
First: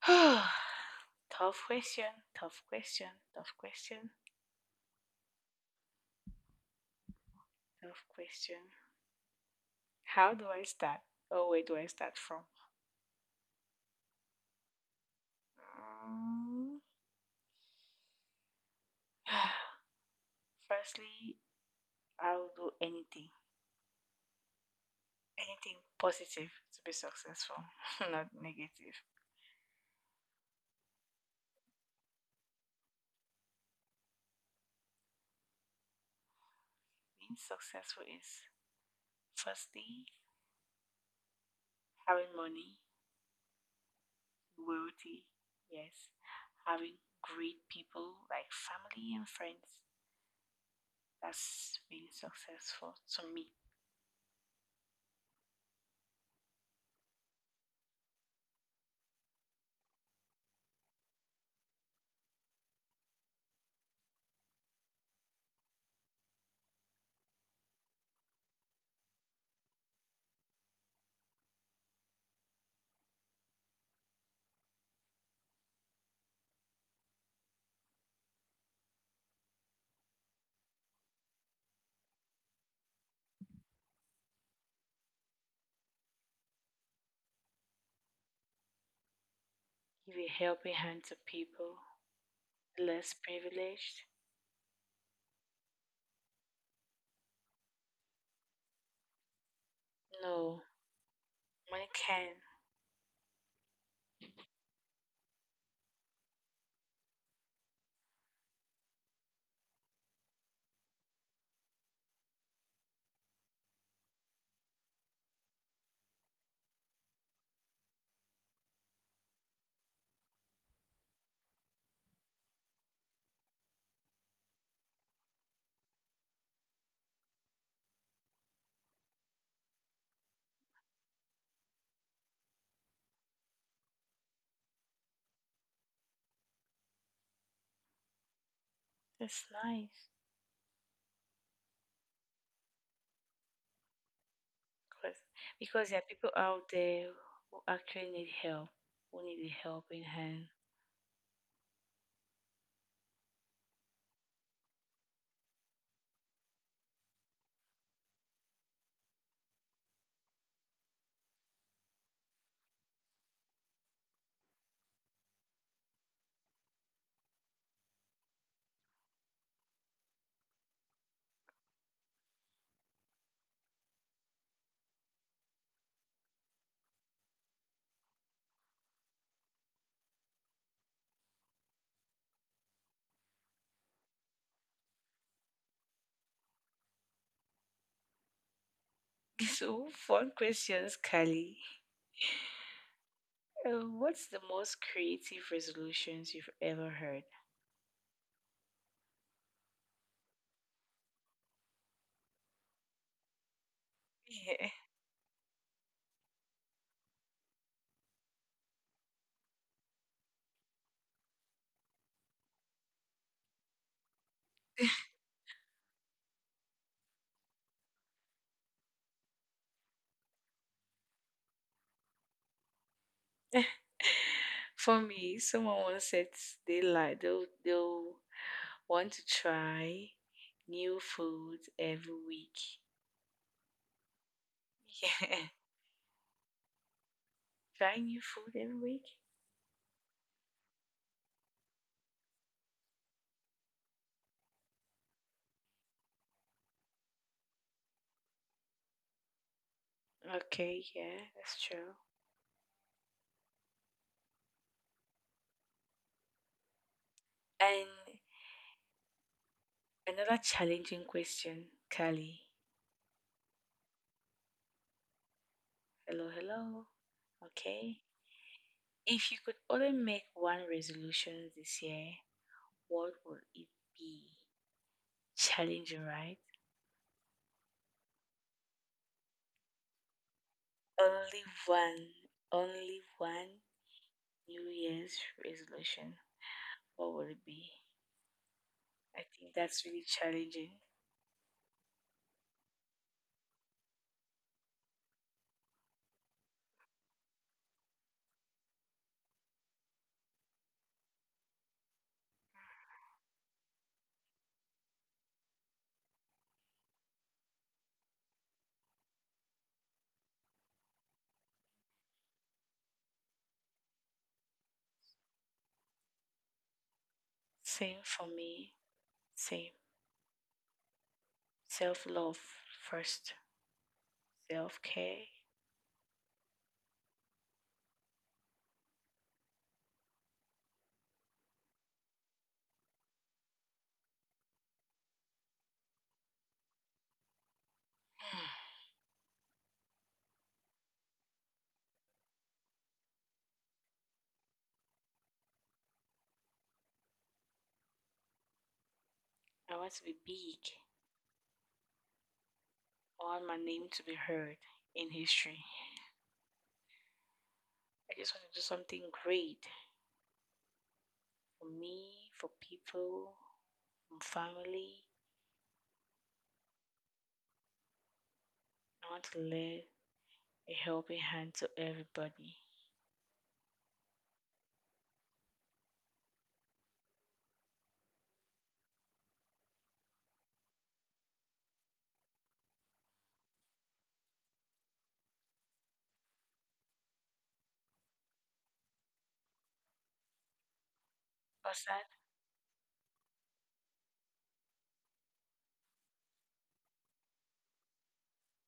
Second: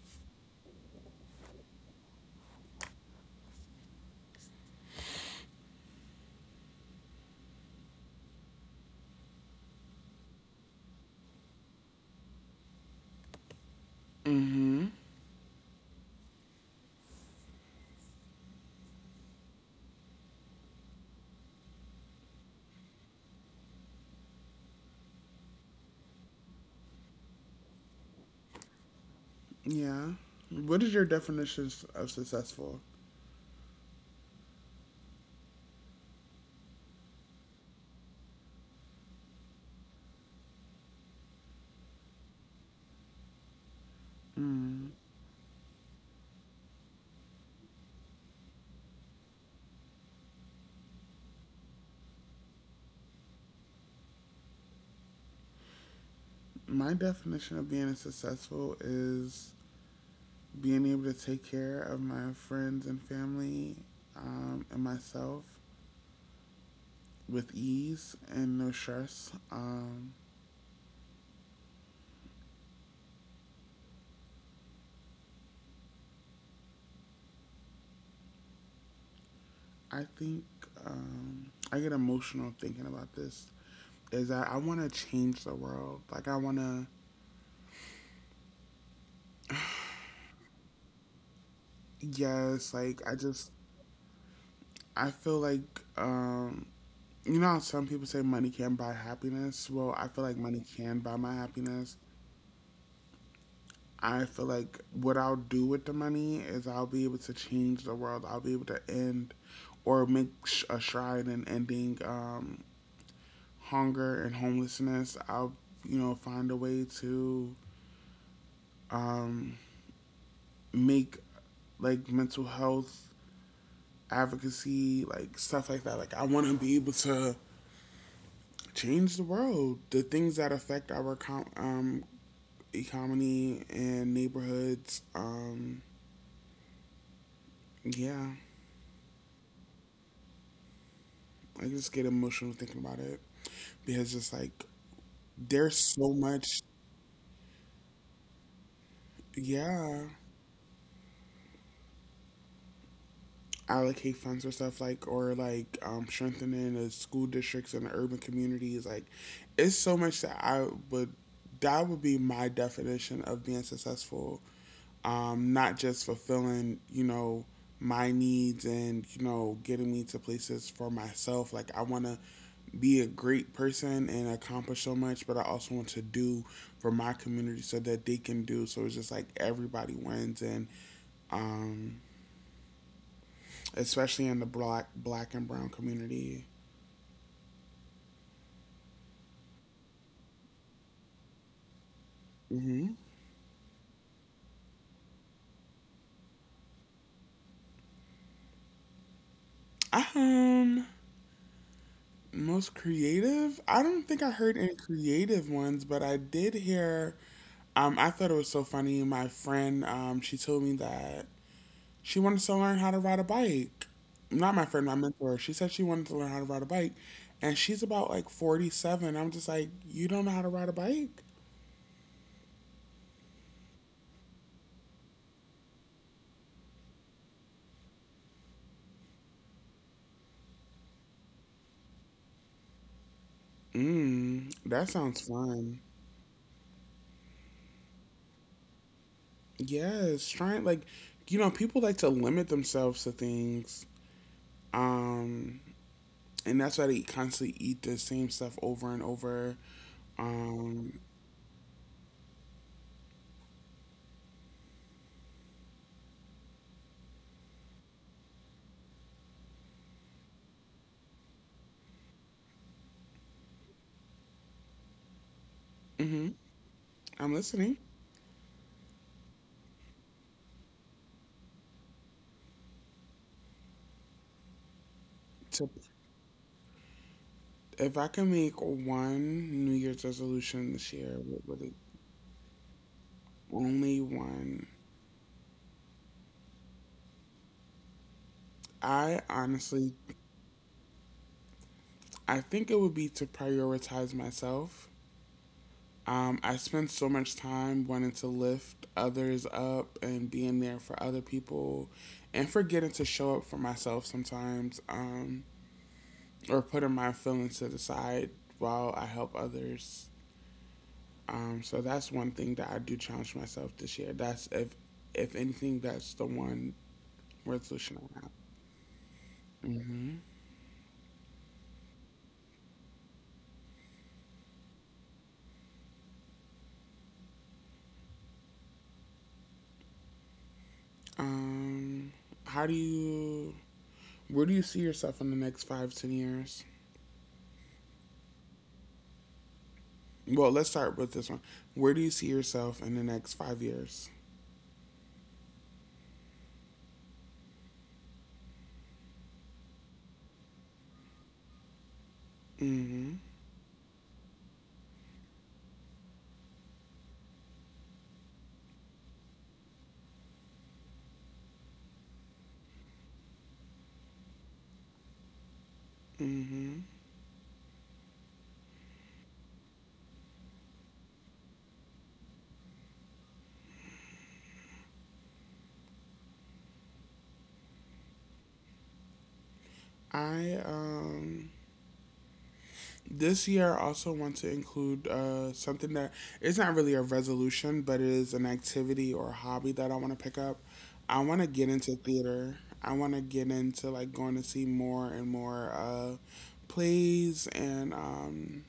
S2: tough question, tough question, tough question, tough question. How do I start? Oh, where do I start from? Mm, firstly, I'll do anything, anything positive to be successful, not negative.
S1: Yeah. What is your definition of successful?
S2: Being successful is firstly having money, loyalty, yes, having great people like family and friends. That's been successful to me.
S1: My definition of being successful is being able to take care of my friends and family and myself with ease and no stress. I think I get emotional thinking about this. Is that I want to change the world? Like I want to.
S2: Give a helping hand to people
S1: Yes, like
S2: less
S1: I just.
S2: privileged.
S1: I feel like you know how some people say money can't buy happiness. Well, I feel like
S2: No,
S1: money can buy my
S2: money
S1: happiness.
S2: can.
S1: I feel like what I'll do with the money is I'll be able to change the world. I'll be able to end or make a stride in ending hunger and homelessness. I'll you know find a way to um, make like mental health advocacy, like stuff like that. Like I want to be able to change the world, the things that affect our um, economy and neighborhoods. Yeah,
S2: That's nice.
S1: I just get emotional thinking about it because just like
S2: Because, because
S1: there's
S2: there are
S1: so
S2: people
S1: much.
S2: out there who actually need help, who need a helping
S1: Yeah,
S2: hand.
S1: allocate funds for stuff like or like strengthening the school districts and the urban communities. Like, it's so much that I would that would be my definition of being successful. Not just fulfilling, you know, my needs and you know getting me to places for myself. Like I want to be a great person and accomplish so much, but I also want to do for my community so that they can do, so it's just like everybody wins. And um especially in the black and brown community.
S2: So, fun questions, Kali.
S1: Mm-hmm.
S2: What's the most creative resolutions you've ever heard?
S1: Um, most creative. I don't think I heard any creative ones, but I did hear. I thought it was so funny. My friend, she told me that she wanted to learn how to ride a bike. Not my friend, my mentor. She said she wanted to learn how to ride a bike, and she's about like 47. I'm just like, you don't know how to ride a bike?
S2: For me, someone once said they like they'll want to try new food every week.
S1: Mm, that sounds
S2: Yeah.
S1: fun.
S2: Try new food every week?
S1: Yes, trying like you know, people like to limit themselves to things. Um and that's why they constantly eat the same stuff over and over.
S2: Okay,
S1: Um
S2: yeah, that's true. And another challenging question, Kali.
S1: hmm.
S2: Hello, hello.
S1: I'm listening.
S2: Okay. If you could only make one resolution this year, what would it be?
S1: So
S2: Challenging, right?
S1: if I can make one New Year's resolution this year,
S2: Only
S1: what would it.
S2: one. Only one.
S1: Only one?
S2: New Year's resolution, what would it be?
S1: I
S2: I think that's
S1: honestly
S2: really challenging.
S1: I think it would be to prioritize myself. I spend so much time wanting to lift others up and being there for other people and forgetting to show up for myself sometimes, or putting my feelings to the side while I help others. So that's one thing that I do challenge myself this year. That's if anything, that's the one resolution
S2: Same
S1: I
S2: for
S1: have.
S2: me. Same. Self love first. Self care.
S1: Um, how do you where do you see yourself in the next 5 to 10 years? Well, let's start with this one. Where do you see yourself in the next 5 years?
S2: I want to be big.
S1: Hmm.
S2: I want my name to be heard in history. I just want to do something great for me, for people, for family. I want to lend a helping hand to everybody.
S1: I this year I also want to include something that it's not really a resolution, but it is an activity or a hobby that I want to pick up. I want to get
S2: What's
S1: into
S2: that?
S1: theater. I want to get into like going to see more and more plays and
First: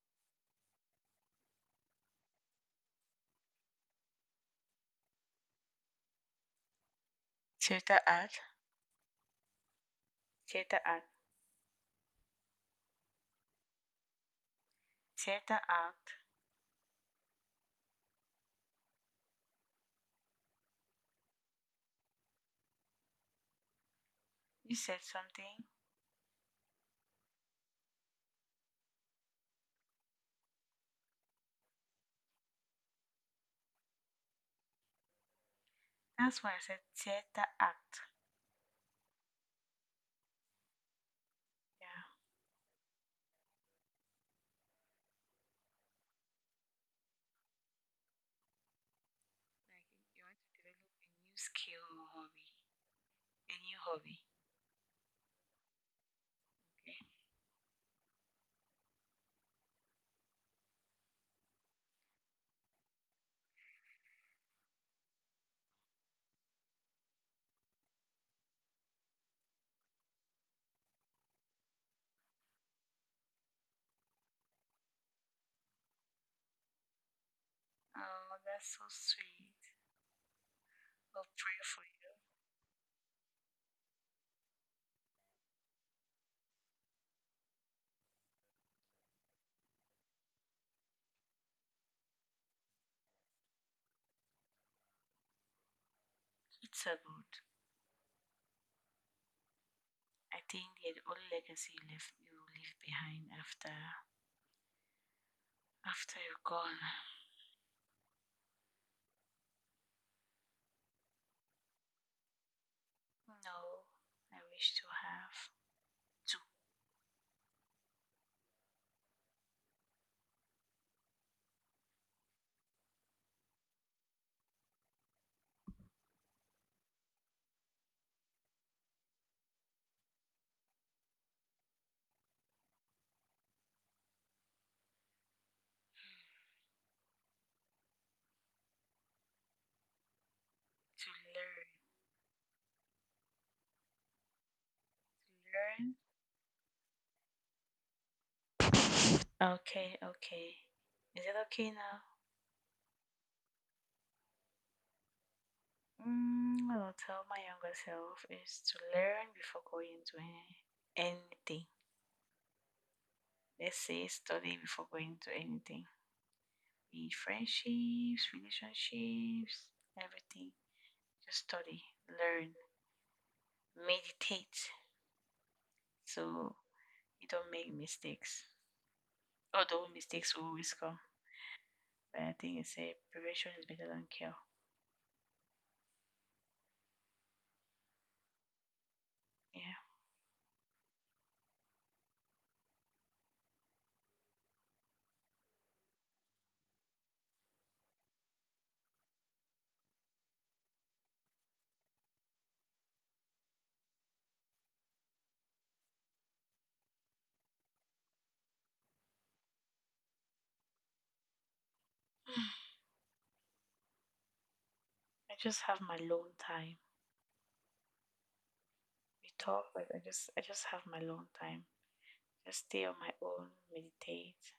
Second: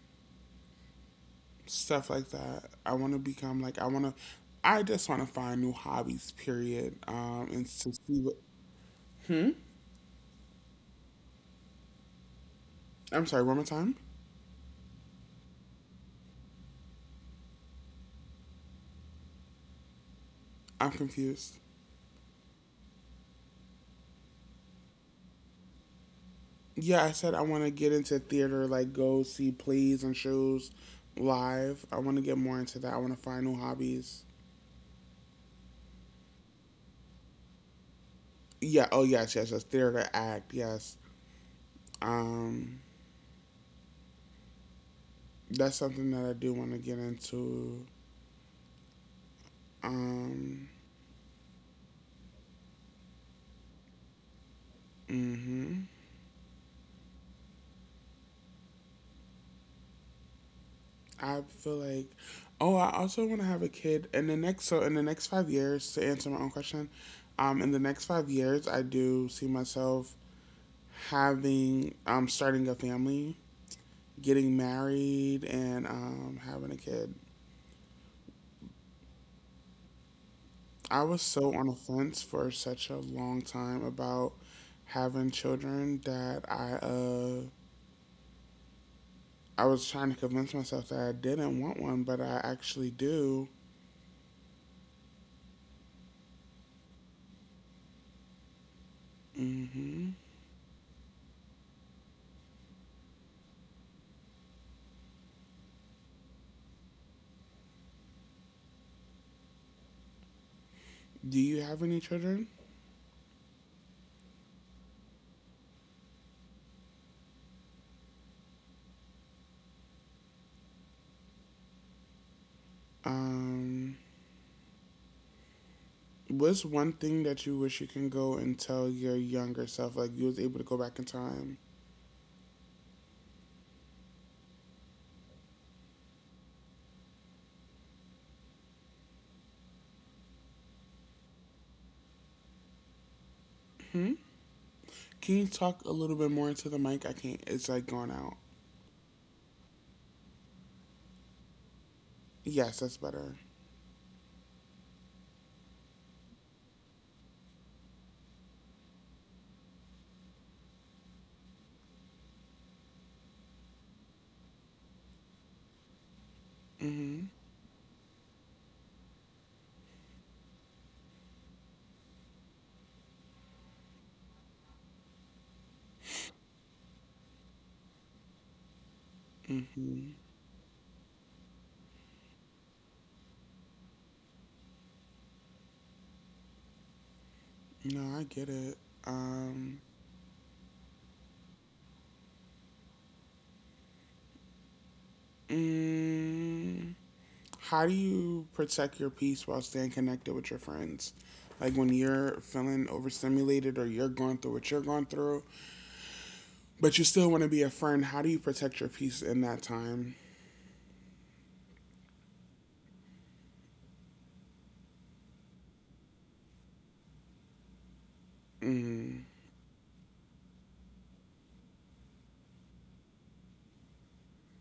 S1: stuff like that. I want to become like I want to. I just want to find new hobbies. Period. And to
S2: Theater
S1: see what.
S2: art.
S1: Hmm.
S2: Theater art.
S1: I'm sorry. One more time.
S2: Theater art.
S1: I'm confused.
S2: You said something.
S1: Yeah, I said I want to get into theater, like go see plays and shows live. I want to get more into that. I want to find new hobbies.
S2: That's why I said theater act.
S1: Yeah. Oh, yes, yes, yes. Theater act. Yes.
S2: Yeah.
S1: Um, that's something that I do want to get into.
S2: Like you want to
S1: Um,
S2: develop a new skill or hobby. A new hobby.
S1: hmm.
S2: Okay.
S1: I feel like. Oh, I also want to have a kid in the next. So in the next 5 years, to answer my own question, in the next 5 years, I do see myself having starting a family, getting married, and having a kid.
S2: Oh, that's so sweet.
S1: I was
S2: I'll
S1: so
S2: pray
S1: on the
S2: for you.
S1: fence for such a long time about having children that I was trying to convince myself that I didn't want one, but I actually do.
S2: It's so good.
S1: Hmm.
S2: I think the only legacy you left you will leave behind after after you're gone.
S1: Do you have any children?
S2: No. I wish to have to
S1: Um, what's one thing that you wish you can go and tell your younger self, like you was able to go back in time?
S2: to learn.
S1: Hmm? Can you talk
S2: To
S1: a little bit more into the mic? I can't. It's like going out.
S2: learn. Okay, okay. Is it okay now?
S1: Yes, that's better.
S2: Mm, I will tell my younger self is to learn before going to any, anything. Let's say study before going to anything. Be it
S1: Hmm.
S2: friendships, relationships, everything. Just study, learn, meditate so you don't make mistakes. Although
S1: Hmm.
S2: mistakes will always come. But I think it's a prevention is better than cure.
S1: No, I get it.
S2: Yeah.
S1: Um, mm, how do you protect your peace while staying connected with your friends? Like when you're feeling overstimulated or you're going through what you're going through, but you still want to be a friend, how do you protect your peace in that time?
S2: I just have my alone time.
S1: Mm.
S2: We talk but I just have my alone time. Just stay on my own, meditate.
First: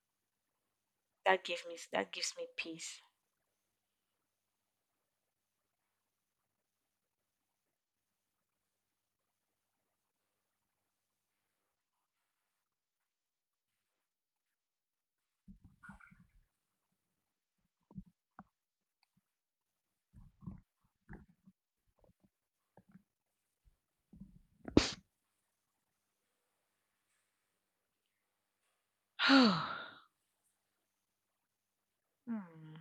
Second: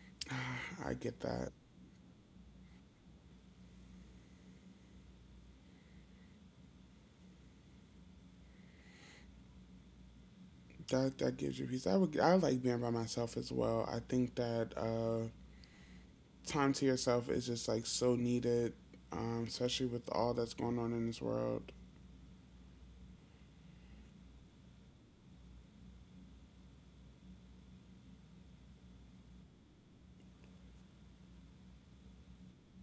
S1: I get
S2: That
S1: that.
S2: gives me that gives me peace.
S1: That gives you peace. I like being by myself as well. I think that time to yourself is just like so needed, especially with all that's going on in this world.
S2: Hmm.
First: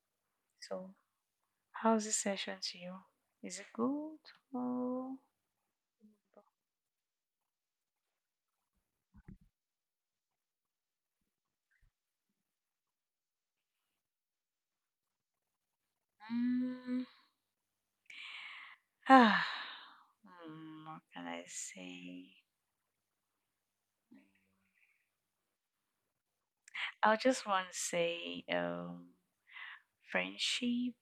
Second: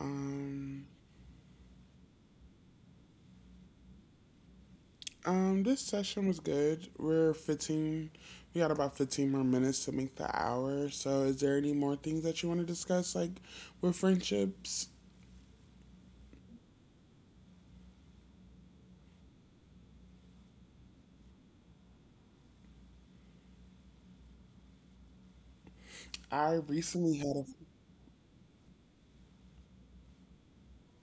S1: Um,
S2: So, how's this session to you? Is it good? Or…
S1: this session was good. We got about 15 more minutes to make the hour. So, is there any more things that you want to discuss, like with friendships?
S2: Mm. Hmm, what can I say?
S1: I
S2: I
S1: recently had a.
S2: just want to say, friendship,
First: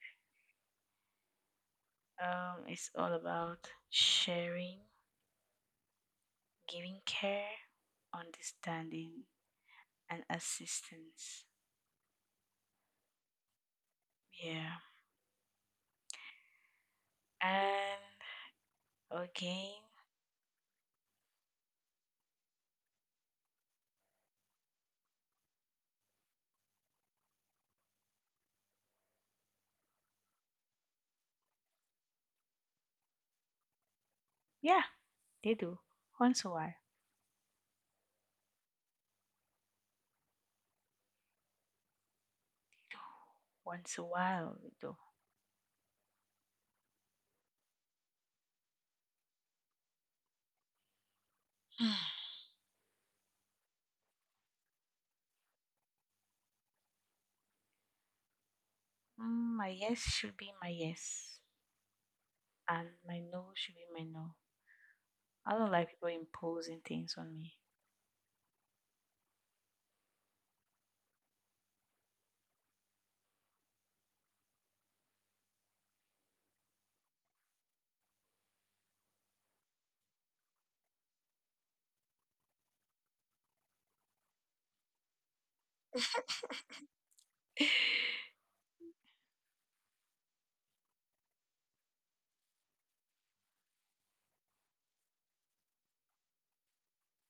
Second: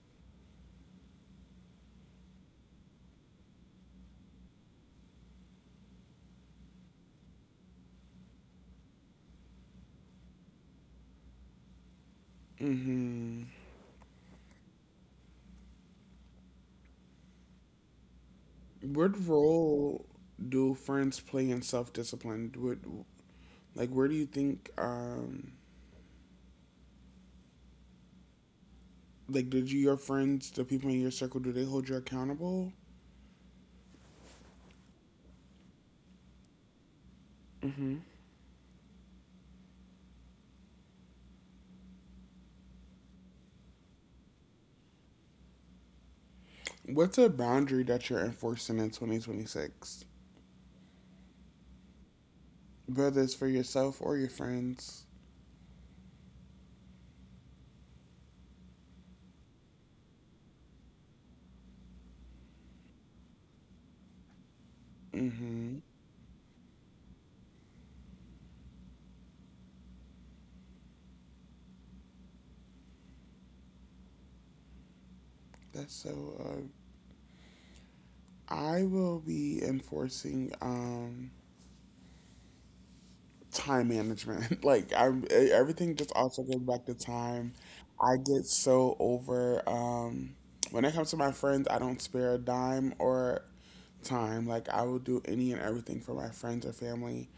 S2: is all about sharing, giving care, understanding, and assistance.
S1: Mm-hmm.
S2: Yeah. And
S1: What
S2: again,
S1: role do friends play in self discipline? What, like, where do you think, like, did you, your friends, the people in your circle, do they hold you accountable?
S2: yeah, they do once a while.
S1: Mm-hmm.
S2: Once a while, we do.
S1: What's a boundary that you're enforcing in 2026? Whether it's for yourself or your friends.
S2: Mm, my yes should be my yes, and my no should be my no. I don't
S1: Hmm.
S2: like people imposing things on me.
S1: That's so. Uh, I will be enforcing time management. Like everything just also goes back to time. I get so over. When it comes to my friends, I don't spare a dime or time. Like I will do any and everything for my friends or family.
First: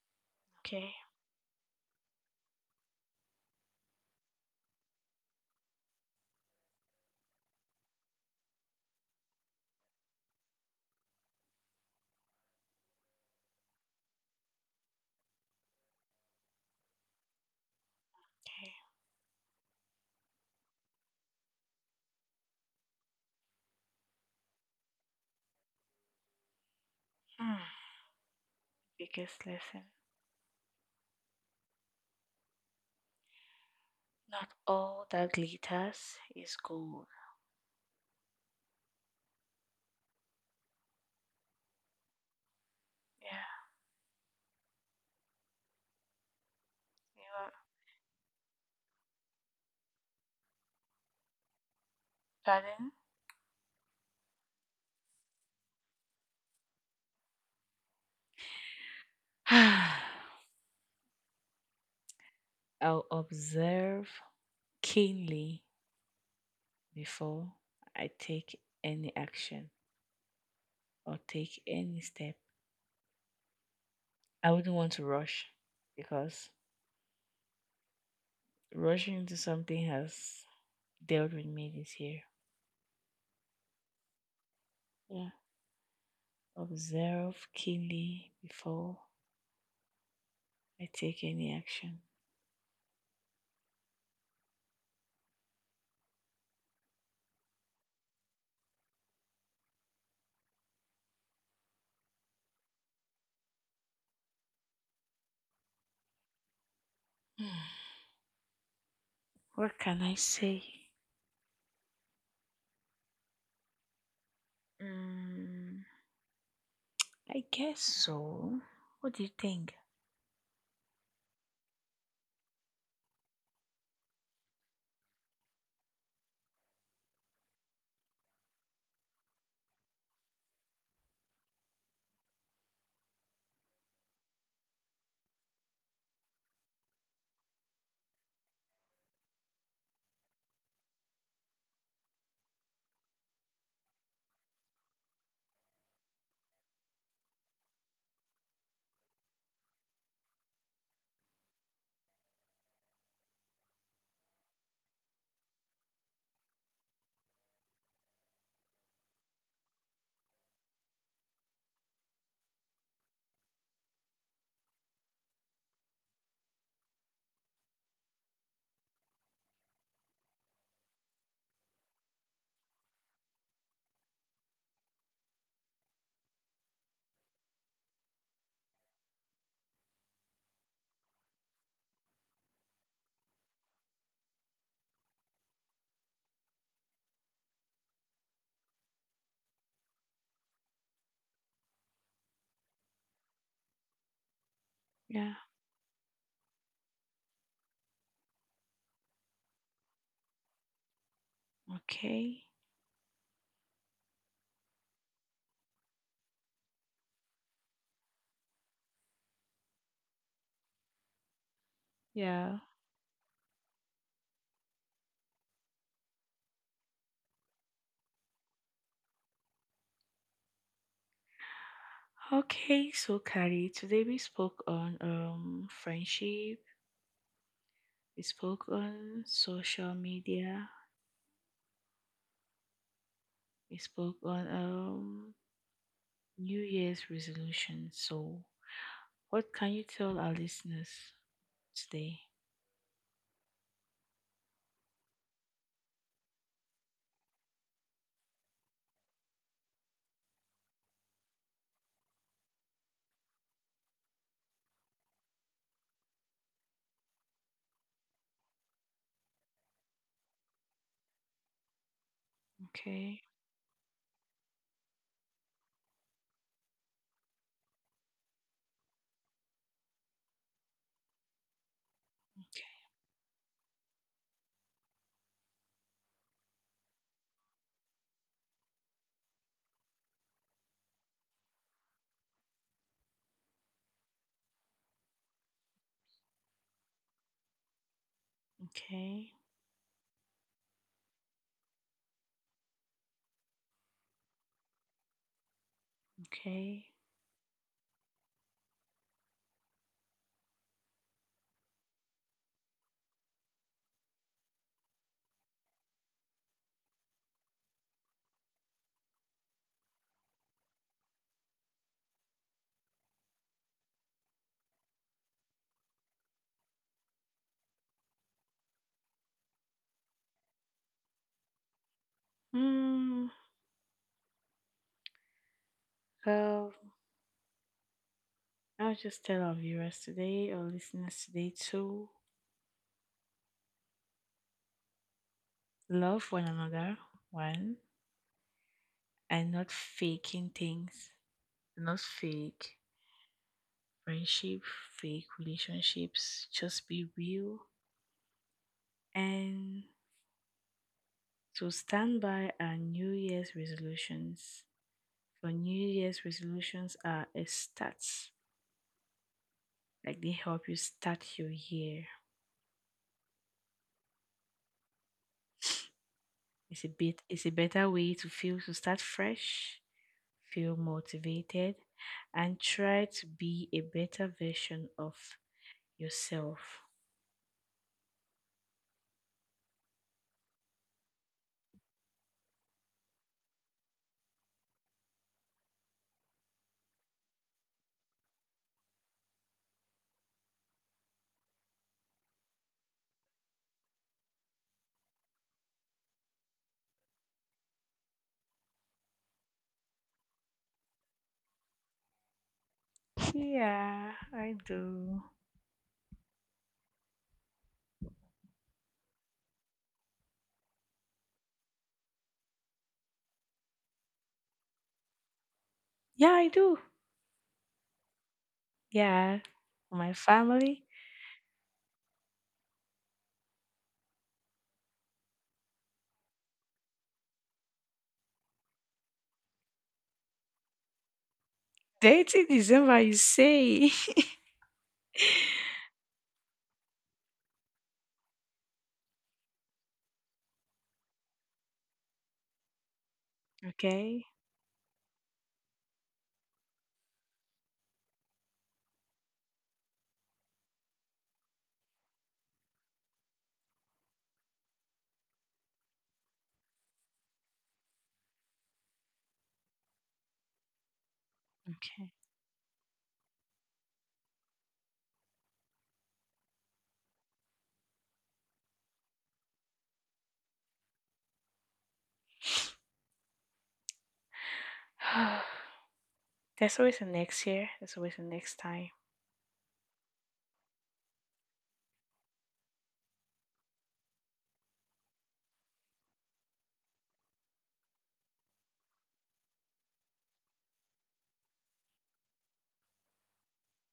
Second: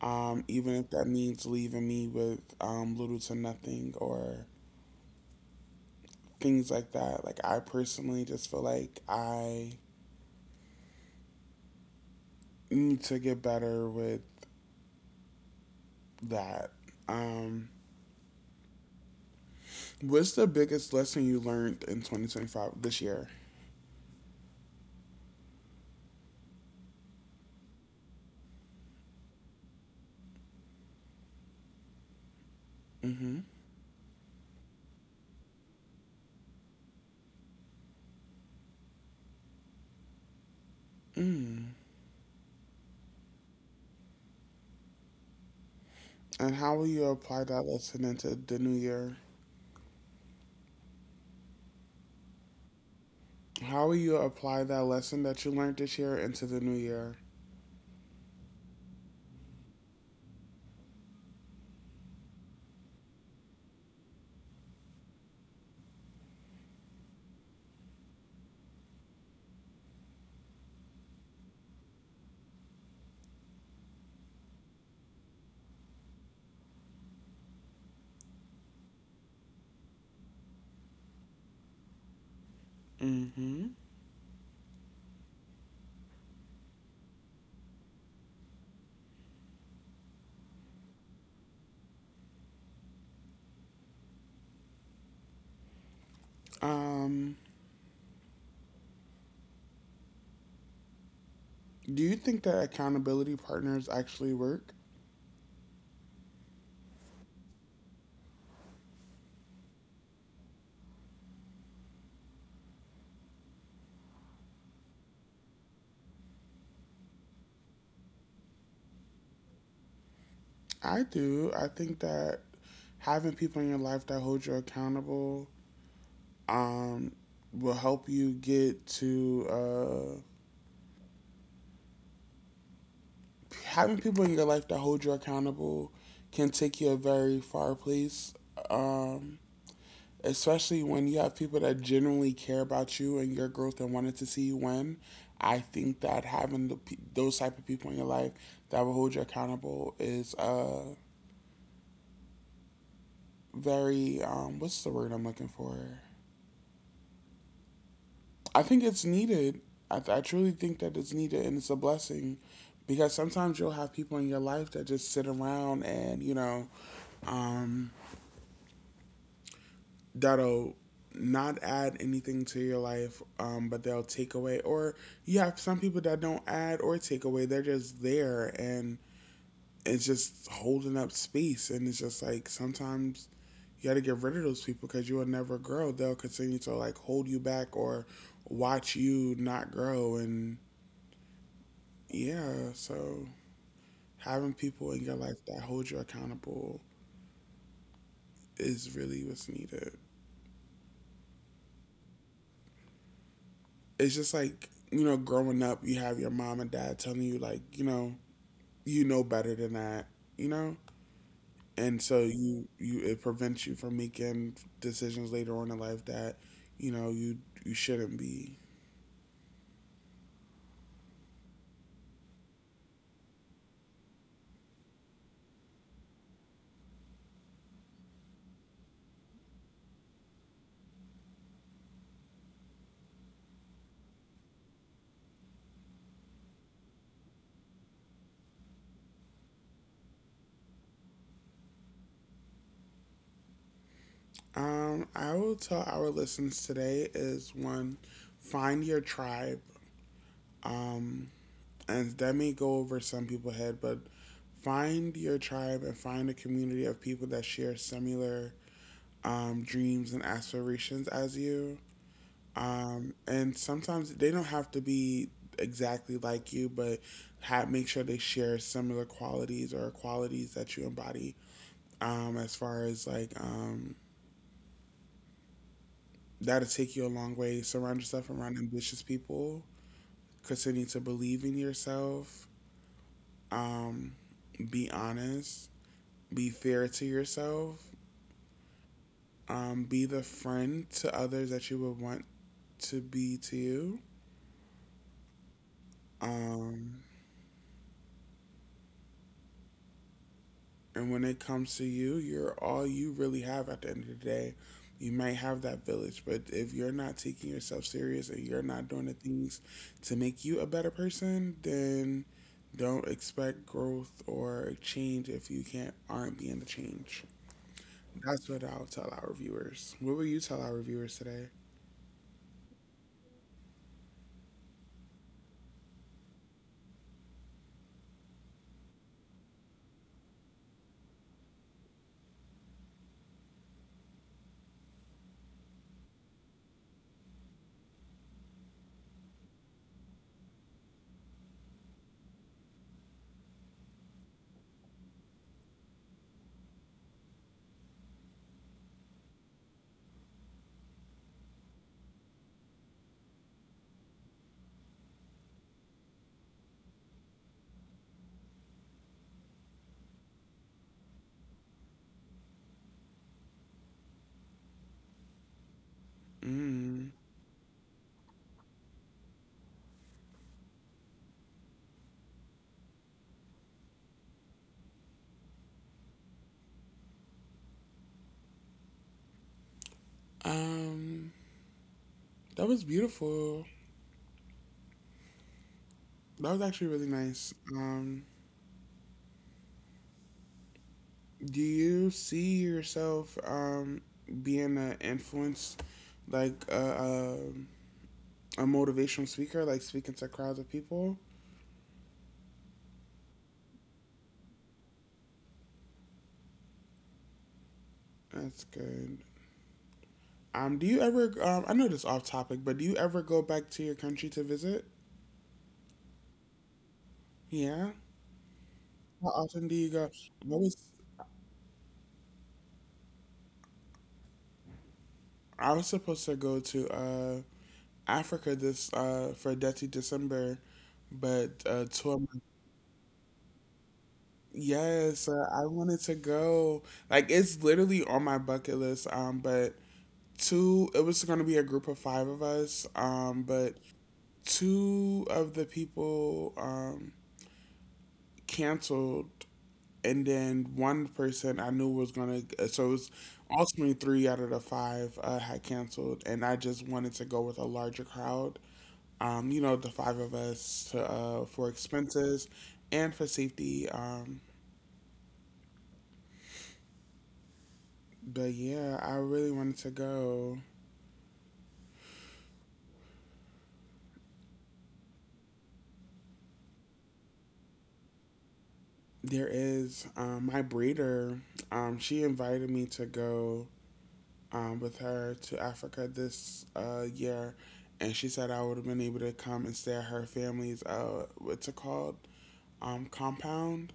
S1: Even if
S2: Okay,
S1: that means leaving me with little to nothing or things like that. Like I personally just feel like I need to get better with that. Um,
S2: okay.
S1: what's the biggest lesson you learned in 2025 this year?
S2: Mm. Biggest lesson.
S1: Hmm.
S2: Not all that glitters is gold.
S1: Mm.
S2: Yeah.
S1: And how will you apply
S2: You
S1: that lesson into the new year?
S2: know,
S1: How will you apply that lesson that you learned this year into the new year?
S2: pardon? I'll observe keenly before I take any action or take any step. I wouldn't want to rush because rushing into something has dealt with me this year.
S1: Hmm.
S2: Yeah. Observe keenly before I take any action.
S1: Um, do you think that accountability partners actually work?
S2: What can I say? Mm, I guess so. What do you think?
S1: I do. I think that having people in your life that hold you accountable um, will help you get to uh, having people in your life that hold you accountable can take you a very far place. Um, Especially when you have people that genuinely care about you and your growth and wanted to see you win. I think that having those type of people in your life that will hold you accountable is very what's the word I'm looking for? I think it's needed. I truly think that it's needed and it's a blessing because sometimes you'll have people in your life that just sit around and you know um, that'll not add anything to your life, but they'll take away. Or you have some people that don't add or take away. They're just there and it's just holding up space. And it's just like sometimes you got to get rid of those people because you will never grow. They'll continue to like hold you back or watch you not grow. And yeah, so having people in your
S2: Yeah.
S1: life that hold you accountable is really what's needed.
S2: Okay.
S1: It's just like you know growing up you have your mom and dad telling you like you know better than that you know, and so
S2: Yeah.
S1: you it prevents you from making decisions later on in life that you know you shouldn't be.
S2: Okay, so Carrie, today we spoke on friendship, we spoke on social media, we spoke on New Year's resolution. So what can you tell our listeners today?
S1: I will tell our listeners today is one, find your tribe, um, and that may go over some people's head, but find your tribe and find a community of people that share similar dreams and aspirations as you.
S2: Okay,
S1: And sometimes they don't have to be exactly like you, but have, make sure they share similar qualities or qualities that you embody. As far as like, that'll take you a long way. Surround yourself around ambitious people. Continue to believe in yourself. Um, be honest. Be fair to yourself.
S2: okay,
S1: Be the friend to others that you would want to be to you.
S2: okay.
S1: Um, And when it comes to you, you're all you really have at the end of the day. You might have that village, but if you're not taking yourself serious and you're not doing the things to make you a better person, then don't expect growth or change if you can't aren't being the change. That's what I'll tell our viewers. What will you tell our viewers today?
S2: Hmm. Well, I'll just tell our viewers today, our listeners today, to love one another, one, and not faking things, not fake friendship, fake relationships. Just be real and to stand by our New Year's resolutions. For New Year's resolutions are a start like they help you start your year. It's a
S1: Mm.
S2: bit it's a better way to feel to start fresh, feel motivated, and try to be a better version of yourself.
S1: Um, that was beautiful. That was actually really nice. Do you see yourself being an influence, like a motivational speaker, like speaking to crowds of people?
S2: Yeah, I do.
S1: That's good. Do you ever? I know this off topic, but do you ever go back to your country to visit?
S2: Yeah, I do.
S1: Yeah. How
S2: Yeah.
S1: often do you go?
S2: My
S1: I was
S2: family.
S1: I was supposed to go to Africa this for Dirty December, but two of my.
S2: Dating December, you say.
S1: Yes, I wanted to go. Like it's literally on my bucket list. But two, it was gonna be a group of five of us. But
S2: okay.
S1: two of the people canceled, and then one person I knew was gonna. So it was ultimately three out of the five had canceled, and I just wanted to go with a larger crowd. You know, the five of us to, for
S2: Okay.
S1: expenses and for safety. But yeah, I really wanted to go.
S2: There's always a next year. There's always a next time.
S1: There is my breeder. She invited me to go with her to Africa this year, and she said I would have been able to come and stay at her family's what's it called? Compound.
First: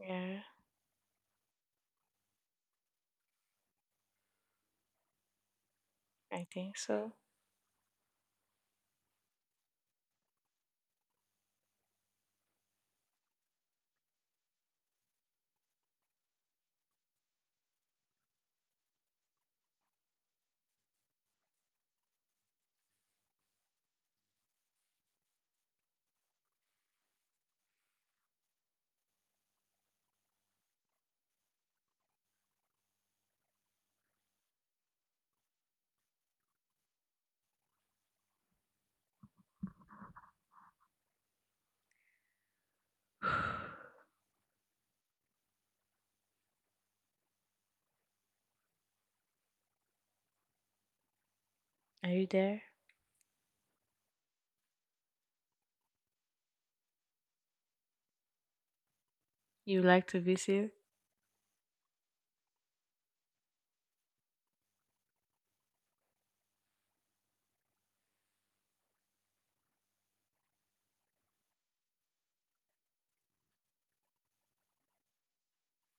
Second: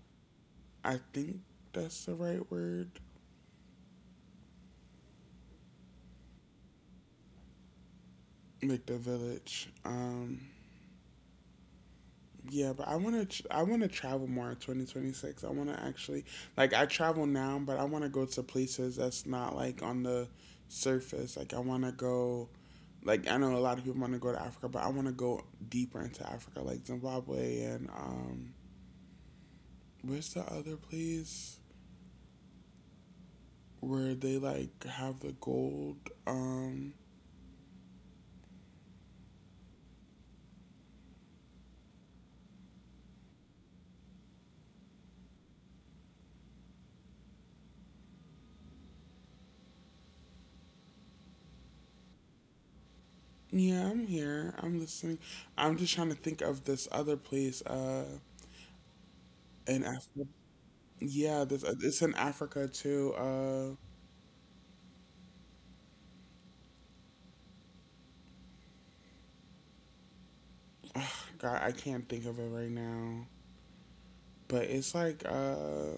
S2: Yeah,
S1: I think that's the right word.
S2: I think so.
S1: Like the village. Yeah, but I want to I want to travel more in 2026. I want to actually like I travel now, but I want to go to places that's not like on the surface. Like I want to go, like I know a lot of people want to go to Africa, but I want to go deeper into Africa, like Zimbabwe and where's the other place where they like have the gold, um,
S2: Are you there?
S1: yeah, I'm here. I'm listening. I'm just trying to think of this other place
S2: You
S1: in
S2: like to
S1: Africa.
S2: visit
S1: Yeah, this it's in Africa too. Ugh, God, I can't think of it right now. But it's like,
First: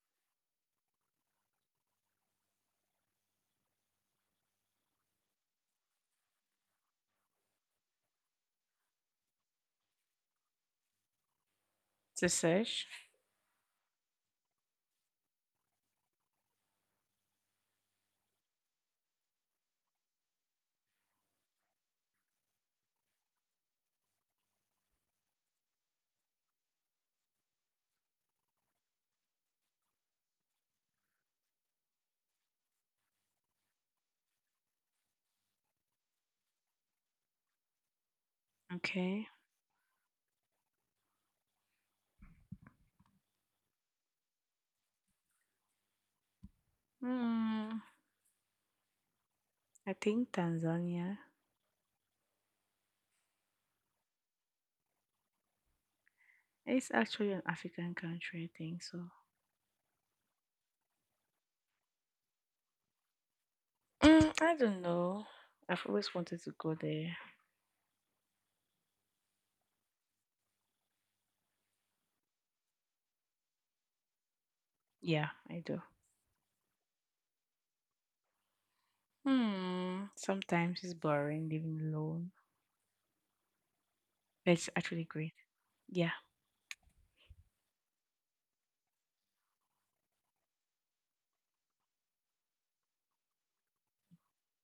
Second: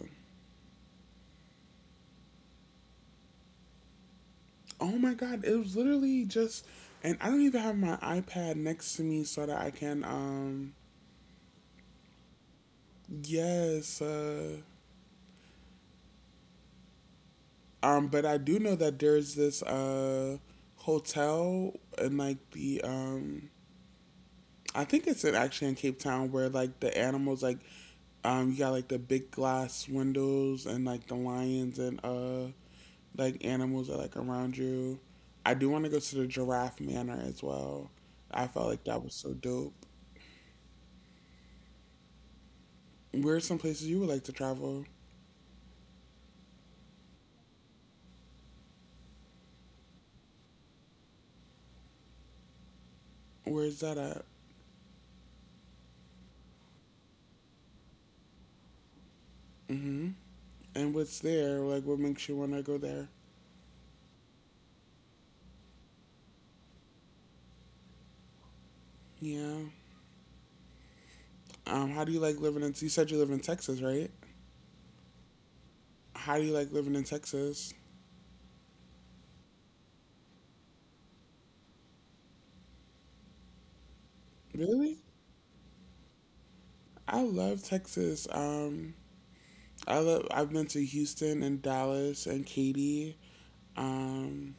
S1: oh my God, it was literally just, and I don't even have my iPad next to me so that I can,
S2: to search?
S1: yes, but I do know that there's this hotel in like the I think it's in, actually in Cape Town, where like the animals, like you got like the big glass windows and like the lions and like animals that like around you. I do want to go to the Giraffe Manor as well. I felt like that was
S2: Okay.
S1: so dope. Where are some places you would like to travel?
S2: Hmm. I think Tanzania.
S1: Where is that at?
S2: It's actually an African country, I think so.
S1: Hmm. And what's there? Like, what makes you want to go there?
S2: Mm, I don't know. I've always wanted to go there.
S1: Yeah. How do you like living in? You said you live in Texas, right?
S2: Yeah, I do.
S1: How do you like living in Texas?
S2: Hmm. Sometimes it's boring living alone, but it's
S1: Really?
S2: actually great. Yeah.
S1: I love Texas. I love. I've been to Houston and Dallas and Katy. Um,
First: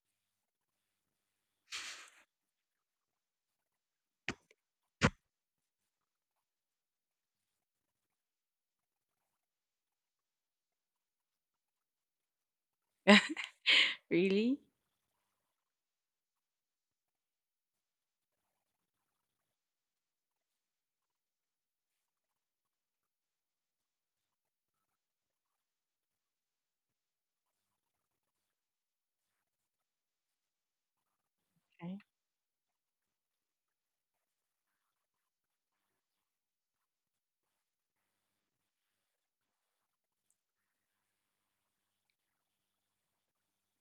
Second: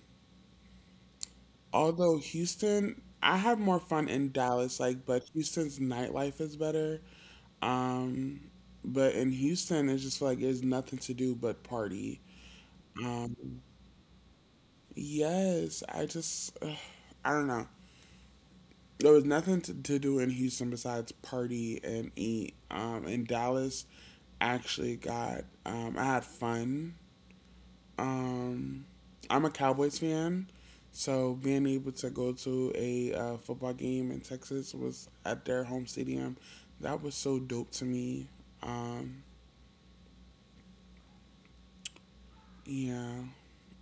S1: Although Houston, I have more fun in Dallas, like, but Houston's nightlife is better. Um, but in Houston, it's just like there's nothing to do but party. Um,
S2: really?
S1: yes, I just, ugh, I don't know. There was nothing to do in Houston besides party and eat. In Dallas, I actually got, I had fun. Um, I'm a Cowboys fan, so being able
S2: Okay.
S1: to go to a football game in Texas was at their home stadium. That was so dope to me. Um, yeah,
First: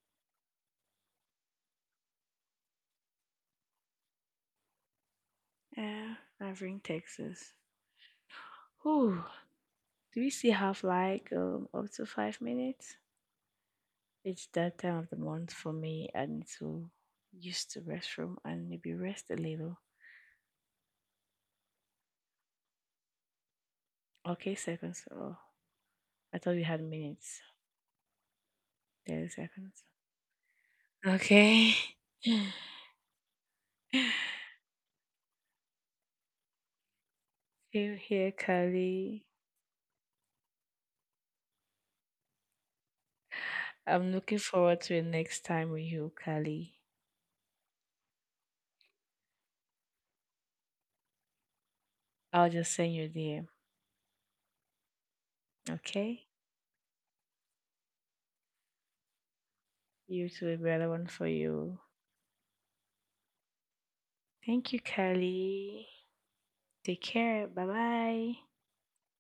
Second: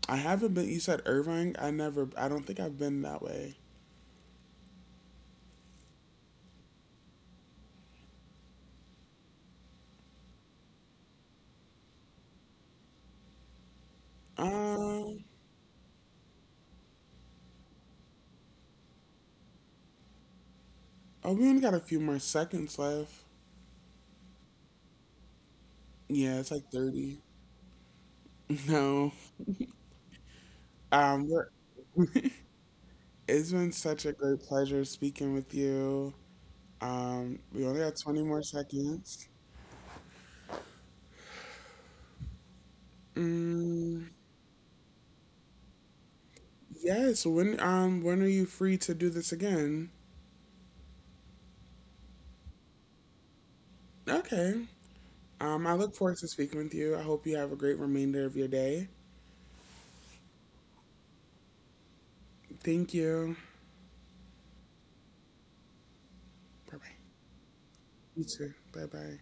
S1: I haven't been. You said Irvine. I never. I don't think I've been that way.
S2: Uh, Irving, Texas. Whew. Do we still have like up to 5 minutes? It's that time of the
S1: Um,
S2: month for me. I need to use the restroom and maybe rest a little.
S1: oh, we only got a few more seconds left.
S2: Okay, seconds. Oh, I
S1: Yeah,
S2: thought
S1: it's
S2: we
S1: like
S2: had
S1: 30.
S2: minutes.
S1: No.
S2: 30 seconds. Okay.
S1: We're- it's been such
S2: Same
S1: a great pleasure speaking with you. We only got 20
S2: here,
S1: more
S2: Kali.
S1: seconds. Mm,
S2: I'm looking forward to the next time with you, Kali.
S1: yes. When are you free to do this again?
S2: I'll just send you a DM.
S1: Okay. I look forward
S2: Okay?
S1: to speaking with you. I hope you have a great remainder of your day.
S2: You too, a better one for you.
S1: Thank you.
S2: Thank you, Kali.
S1: Bye bye.
S2: Take care. Bye
S1: You
S2: bye.
S1: too. Bye bye.